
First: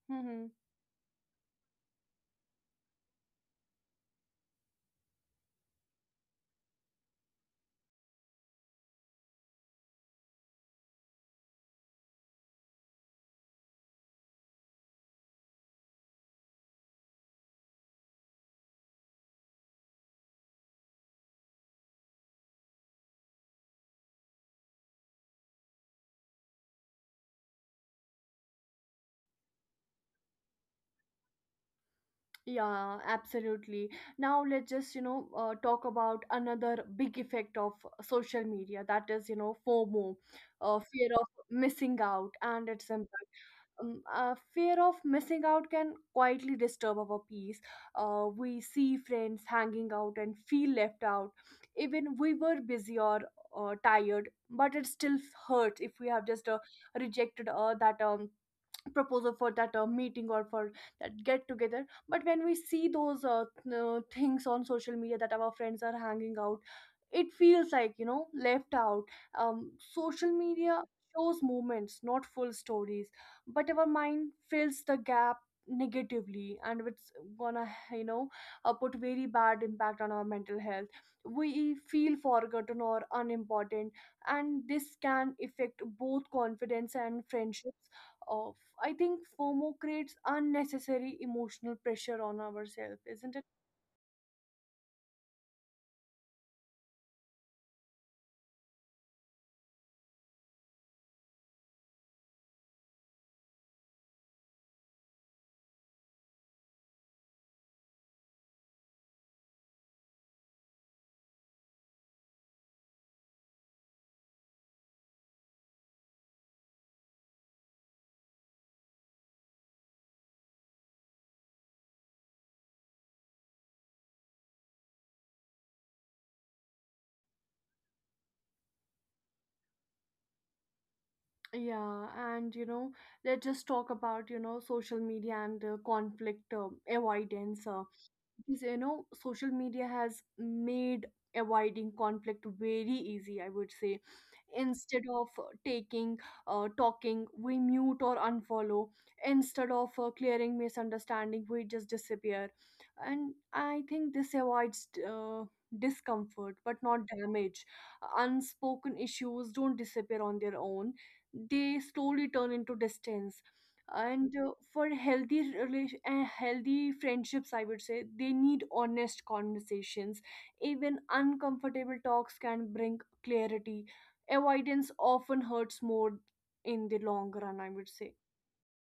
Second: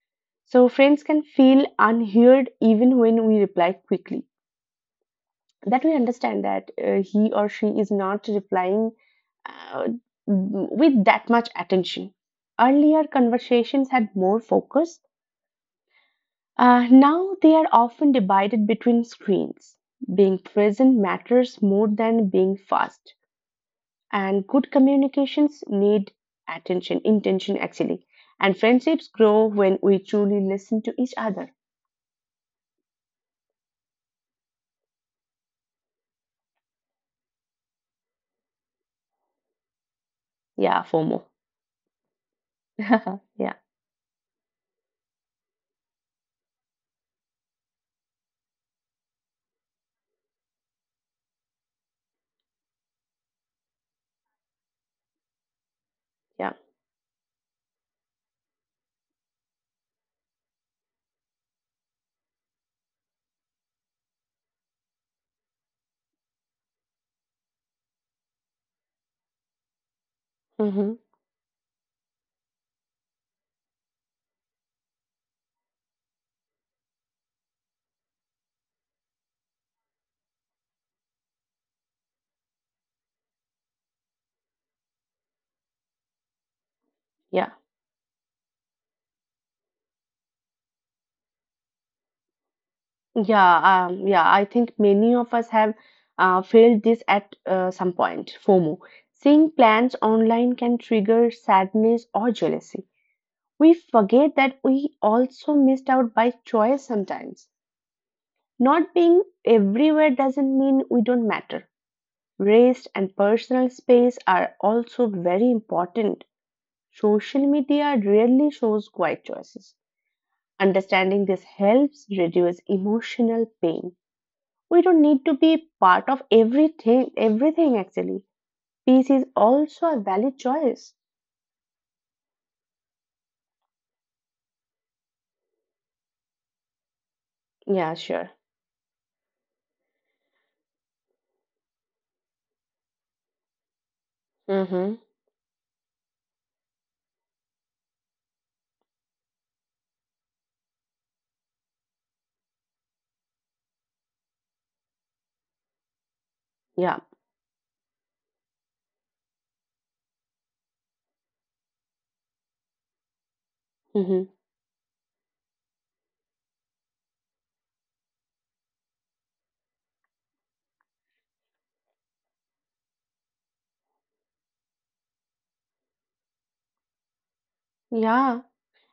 Speaker 1: Hmm.
Speaker 2: So friends can feel unheard even when we reply quickly, that we understand that he or she is not replying uh, with that much attention. Earlier conversations had more focus. Now they are often divided between screens. Being present matters more than being fast, and good communications need attention, intention actually. And friendships grow when we truly listen to each other.
Speaker 1: Yeah, absolutely. Now let's just, you know, talk about another big effect of social media, that is, you know, FOMO,
Speaker 2: Yeah,
Speaker 1: fear
Speaker 2: FOMO.
Speaker 1: of missing out, and its impact.
Speaker 2: Yeah,
Speaker 1: Fear of missing out can quietly disturb our peace. We see friends hanging out and feel left out. Even we were busy or tired, but it still hurts if we have just
Speaker 2: yeah,
Speaker 1: rejected that proposal for that meeting or for that get together. But when we see those things on social media that our friends are hanging out, it feels like, you know, left out. Social media
Speaker 2: hmm,
Speaker 1: shows moments, not full stories, but our mind fills the gap negatively, and it's gonna, you know, put very bad impact on our mental health. We feel forgotten or unimportant, and this can affect both confidence and
Speaker 2: yeah.
Speaker 1: friendships. uh, I think FOMO creates unnecessary emotional pressure on ourselves, isn't it?
Speaker 2: Yeah, yeah, I think many of us have felt this at some point, FOMO. Seeing plans online can trigger sadness or jealousy. We forget that we also missed out by choice sometimes. Not being everywhere doesn't mean we don't matter. Rest and personal space are also very important. Social media rarely shows quiet choices. Understanding this helps reduce emotional pain. We don't need to be part of everything, everything actually. Peace is also a valid choice.
Speaker 1: Yeah, and you know, let's just talk about, you know, social media and conflict avoidance.
Speaker 2: Yeah, sure.
Speaker 1: Because, you know, social media has made avoiding conflict very easy, I would say.
Speaker 2: Mm-hmm.
Speaker 1: Instead of taking talking, we mute or unfollow. Instead of clearing misunderstanding, we just disappear. And I think this avoids discomfort, but not
Speaker 2: Yeah.
Speaker 1: damage. Unspoken issues don't disappear on their own. They slowly turn into distance.
Speaker 2: Mm-hmm.
Speaker 1: And for healthy relation healthy friendships, I would say, they need honest conversations. Even uncomfortable talks can bring clarity. Avoidance often hurts more in the long run, I would say.
Speaker 2: Yeah.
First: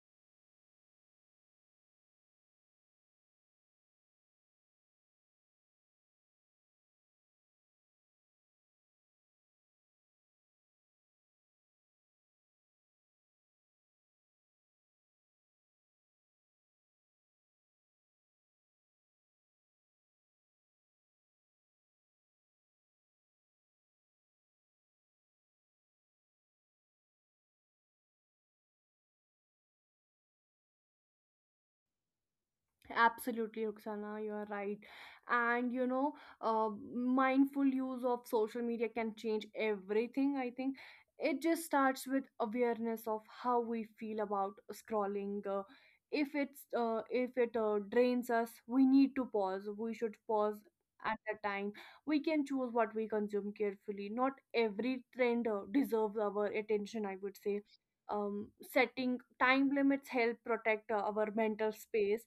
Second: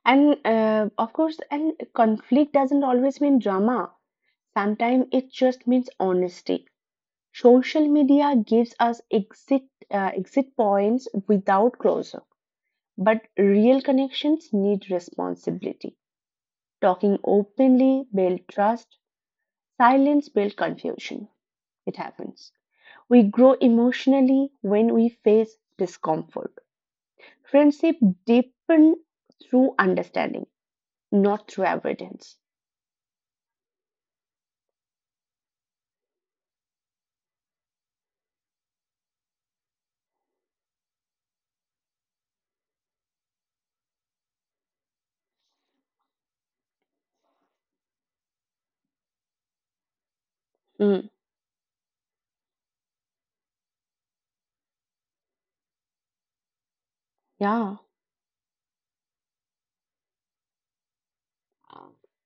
Speaker 2: And of course, and conflict doesn't always mean drama. Sometimes it just means honesty. Social media gives us exit points without closure, but real connections need responsibility. Talking openly build trust. Silence build confusion. It happens. We grow emotionally when we face discomfort. Friendship deepen through understanding, not through avoidance.
Speaker 1: Absolutely, Roxana, you are right. And you know, uh, mindful use of social media can change everything, I think. It just starts with awareness of how we feel about scrolling. If it drains us, we need to pause. We should pause
Speaker 2: Mm,
Speaker 1: at that time. We can choose what we consume carefully. Not every trend deserves our attention, I would say.
Speaker 2: yeah,
Speaker 1: Setting time limits help protect our mental space,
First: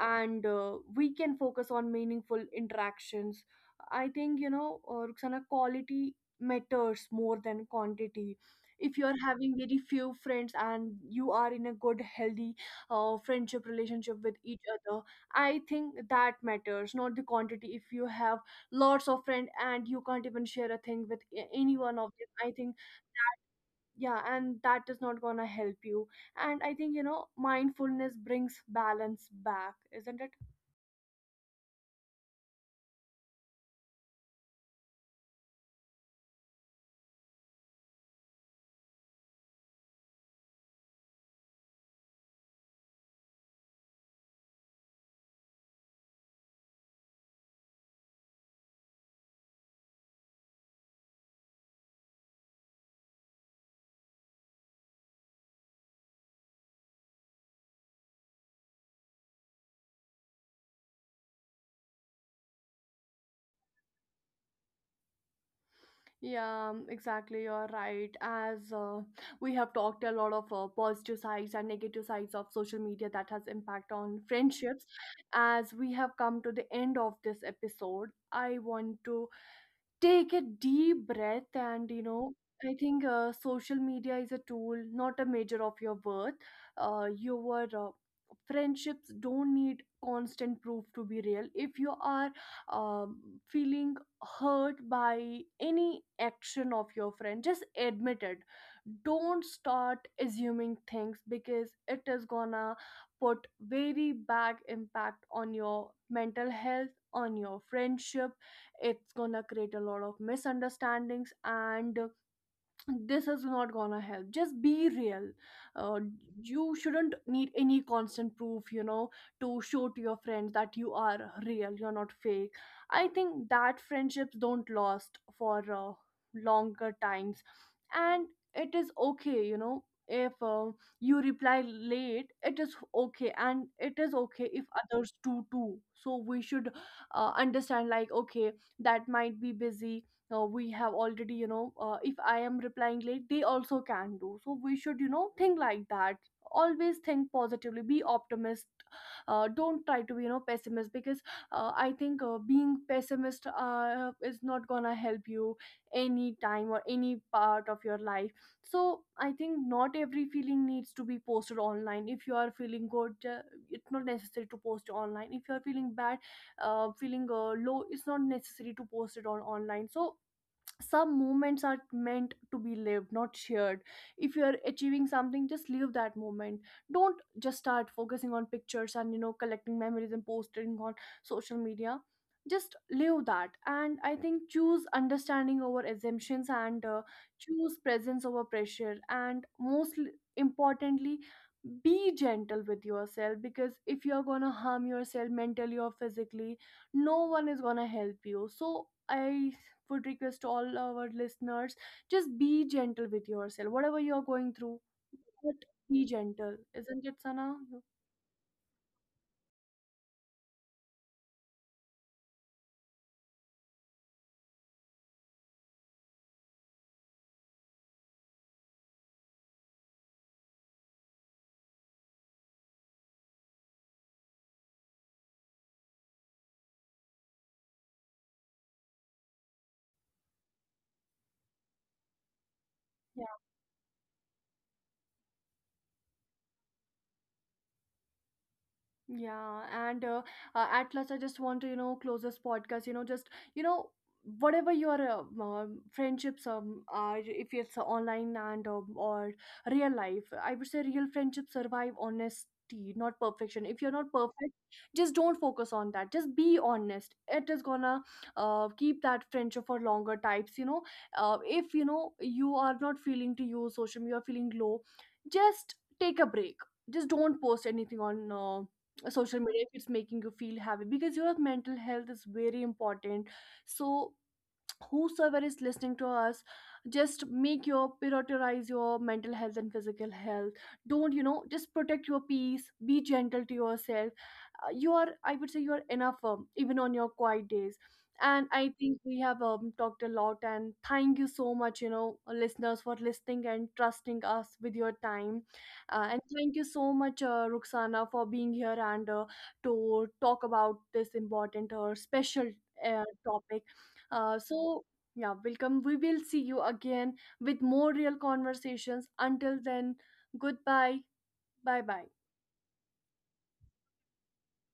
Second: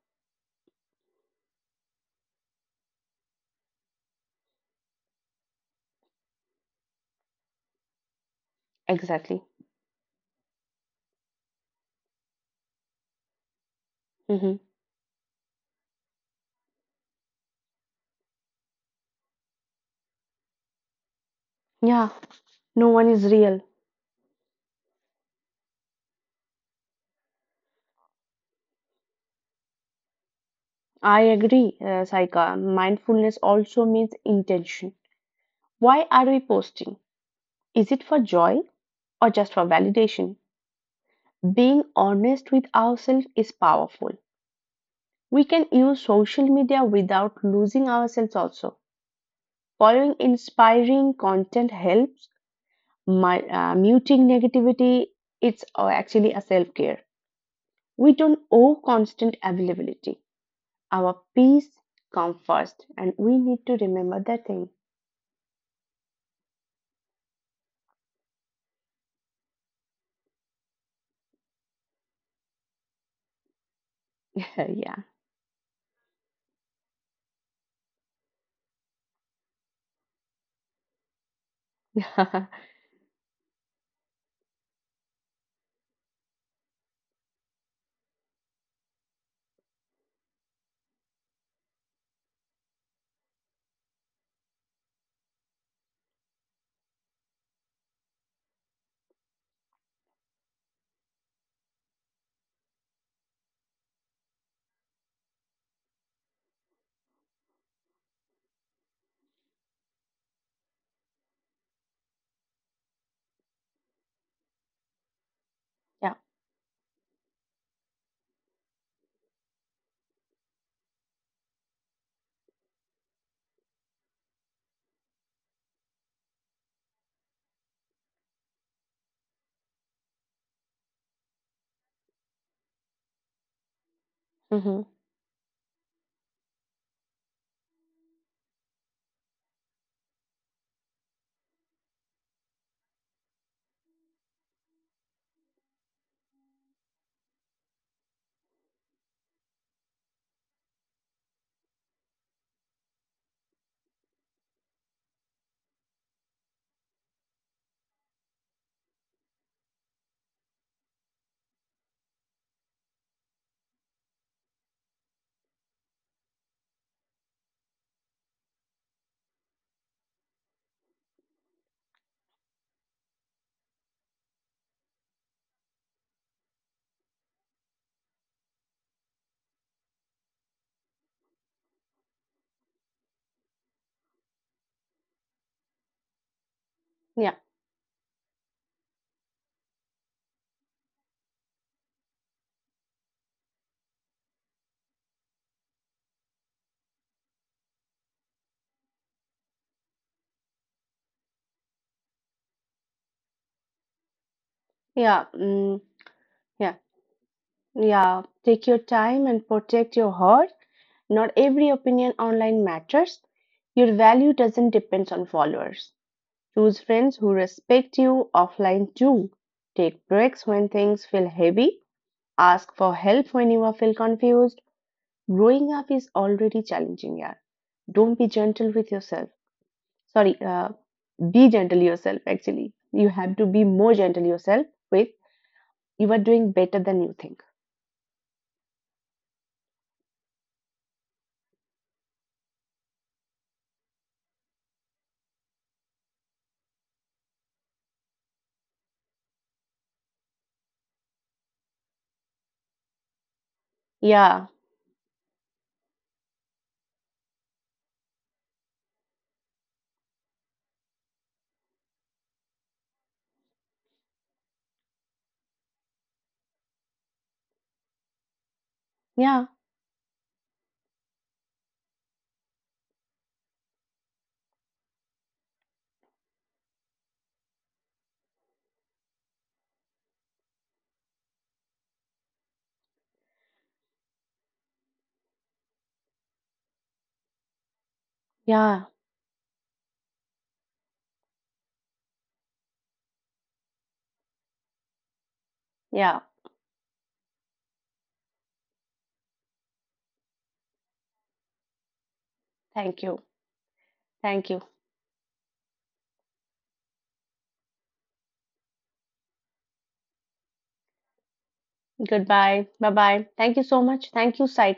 Speaker 1: and we can focus on meaningful interactions. I think, you know, Ruxana, quality matters more than quantity. If you are
Speaker 2: exactly.
Speaker 1: having very few friends and you are in a good healthy friendship relationship with
Speaker 2: Hmm.
Speaker 1: each other, I think that matters, not the quantity. If you have lots of friends and you can't even share a thing with any one
Speaker 2: Yeah,
Speaker 1: of them, I think,
Speaker 2: no one is real.
Speaker 1: yeah, and that is not gonna help you. And I think, you know, mindfulness brings balance back, isn't it?
Speaker 2: I agree, Saika. Mindfulness also means intention. Why are we posting? Is it for joy or just for validation? Being honest with ourselves is powerful. We can use social media without losing ourselves also. Following inspiring content helps my, muting negativity. It's actually a self care. We don't owe constant availability. Our peace comes first, and we need to remember that thing.
Speaker 1: Yeah, exactly, you're right. As we have talked a lot of positive sides and negative sides of social media that has impact on friendships, as we have come to the end of this episode, I want to take a deep breath, and, you know,
Speaker 2: Yeah.
Speaker 1: I think social media is a tool, not a measure of your worth. Your Friendships don't need constant proof to be real. If you are um, feeling hurt by any action of your friend, just admit it. Don't start assuming things, because it is gonna put very bad impact on your mental health, on your friendship. It's gonna create a lot of misunderstandings, and this is not gonna help. Just be real. uh,
Speaker 2: Yeah,
Speaker 1: you shouldn't need any constant proof, you know, to show to your friends that you are real, you're not fake. I think that friendships don't last for longer times. And it is okay, you know, if you reply late, it is okay, and it is okay if
Speaker 2: hmm,
Speaker 1: others do too. So we should understand, like, okay, that might be busy. We have already, you know, if I am replying late, they also can do, so we should, you know, think like that. Always think positively, be optimist. Don't try to be, you know, pessimist, because I think being pessimist is not gonna help you any time or any part of your life. So I think, not every feeling needs to be posted online. If you are feeling good, it's not necessary to post online. If you are feeling bad, feeling low, it's not necessary to post it on online. So some moments are meant to be lived, not shared. If you are achieving something, just live that moment. Don't just start focusing on pictures and, you know, collecting memories and posting on social media. Just live that. And I think, choose understanding over assumptions, and
Speaker 2: yeah,
Speaker 1: choose presence over pressure. And most importantly, be gentle with yourself, because if you're gonna harm yourself mentally or physically, no one is gonna help you. So I would request all our listeners, just be gentle with yourself, whatever you're going through.
Speaker 2: yeah,
Speaker 1: But
Speaker 2: mm,
Speaker 1: be gentle,
Speaker 2: yeah,
Speaker 1: isn't it, Sana? Yeah.
Speaker 2: yeah. Take your time and protect your heart. Not every opinion online matters. Your value doesn't depend on followers. Choose friends who respect you offline too. Take breaks when things feel heavy. Ask for help when you are feel confused. Growing up is already challenging, yeah. Don't be gentle with yourself. Sorry, be gentle yourself actually. You have to be more gentle yourself with, you are doing better than you think.
Speaker 1: Yeah, and at last, I just want to, you know, close this podcast. You know, just, you know, whatever your friendships are, if it's online and or real life, I would say, real friendships survive honesty, not perfection. If you're not
Speaker 2: Yeah,
Speaker 1: perfect, just don't focus on that. Just be honest. It is gonna keep that friendship for longer types. You know, if you know you are not feeling to use social media, you're feeling low, just take a break. Just don't post anything on. Social
Speaker 2: yeah,
Speaker 1: media, if it's making you feel happy, because your mental health is very important. So whosoever is listening to us, just make your, prioritize your mental health and physical health. Don't, you know, just protect your peace, be gentle to yourself. You are, I would say, you are enough, even on your quiet days. And I
Speaker 2: yeah,
Speaker 1: think we have talked a lot, and thank you so much, you know, listeners, for listening and trusting us with your time. And
Speaker 2: yeah.
Speaker 1: thank you so much, Ruxana, for being here, and to talk about this important or special
Speaker 2: Thank you.
Speaker 1: topic.
Speaker 2: Thank you.
Speaker 1: So, yeah, welcome. We will see you again with more real conversations. Until then, goodbye. Bye bye.
Speaker 2: Goodbye. Bye bye. Thank you so much. Thank you, Sai.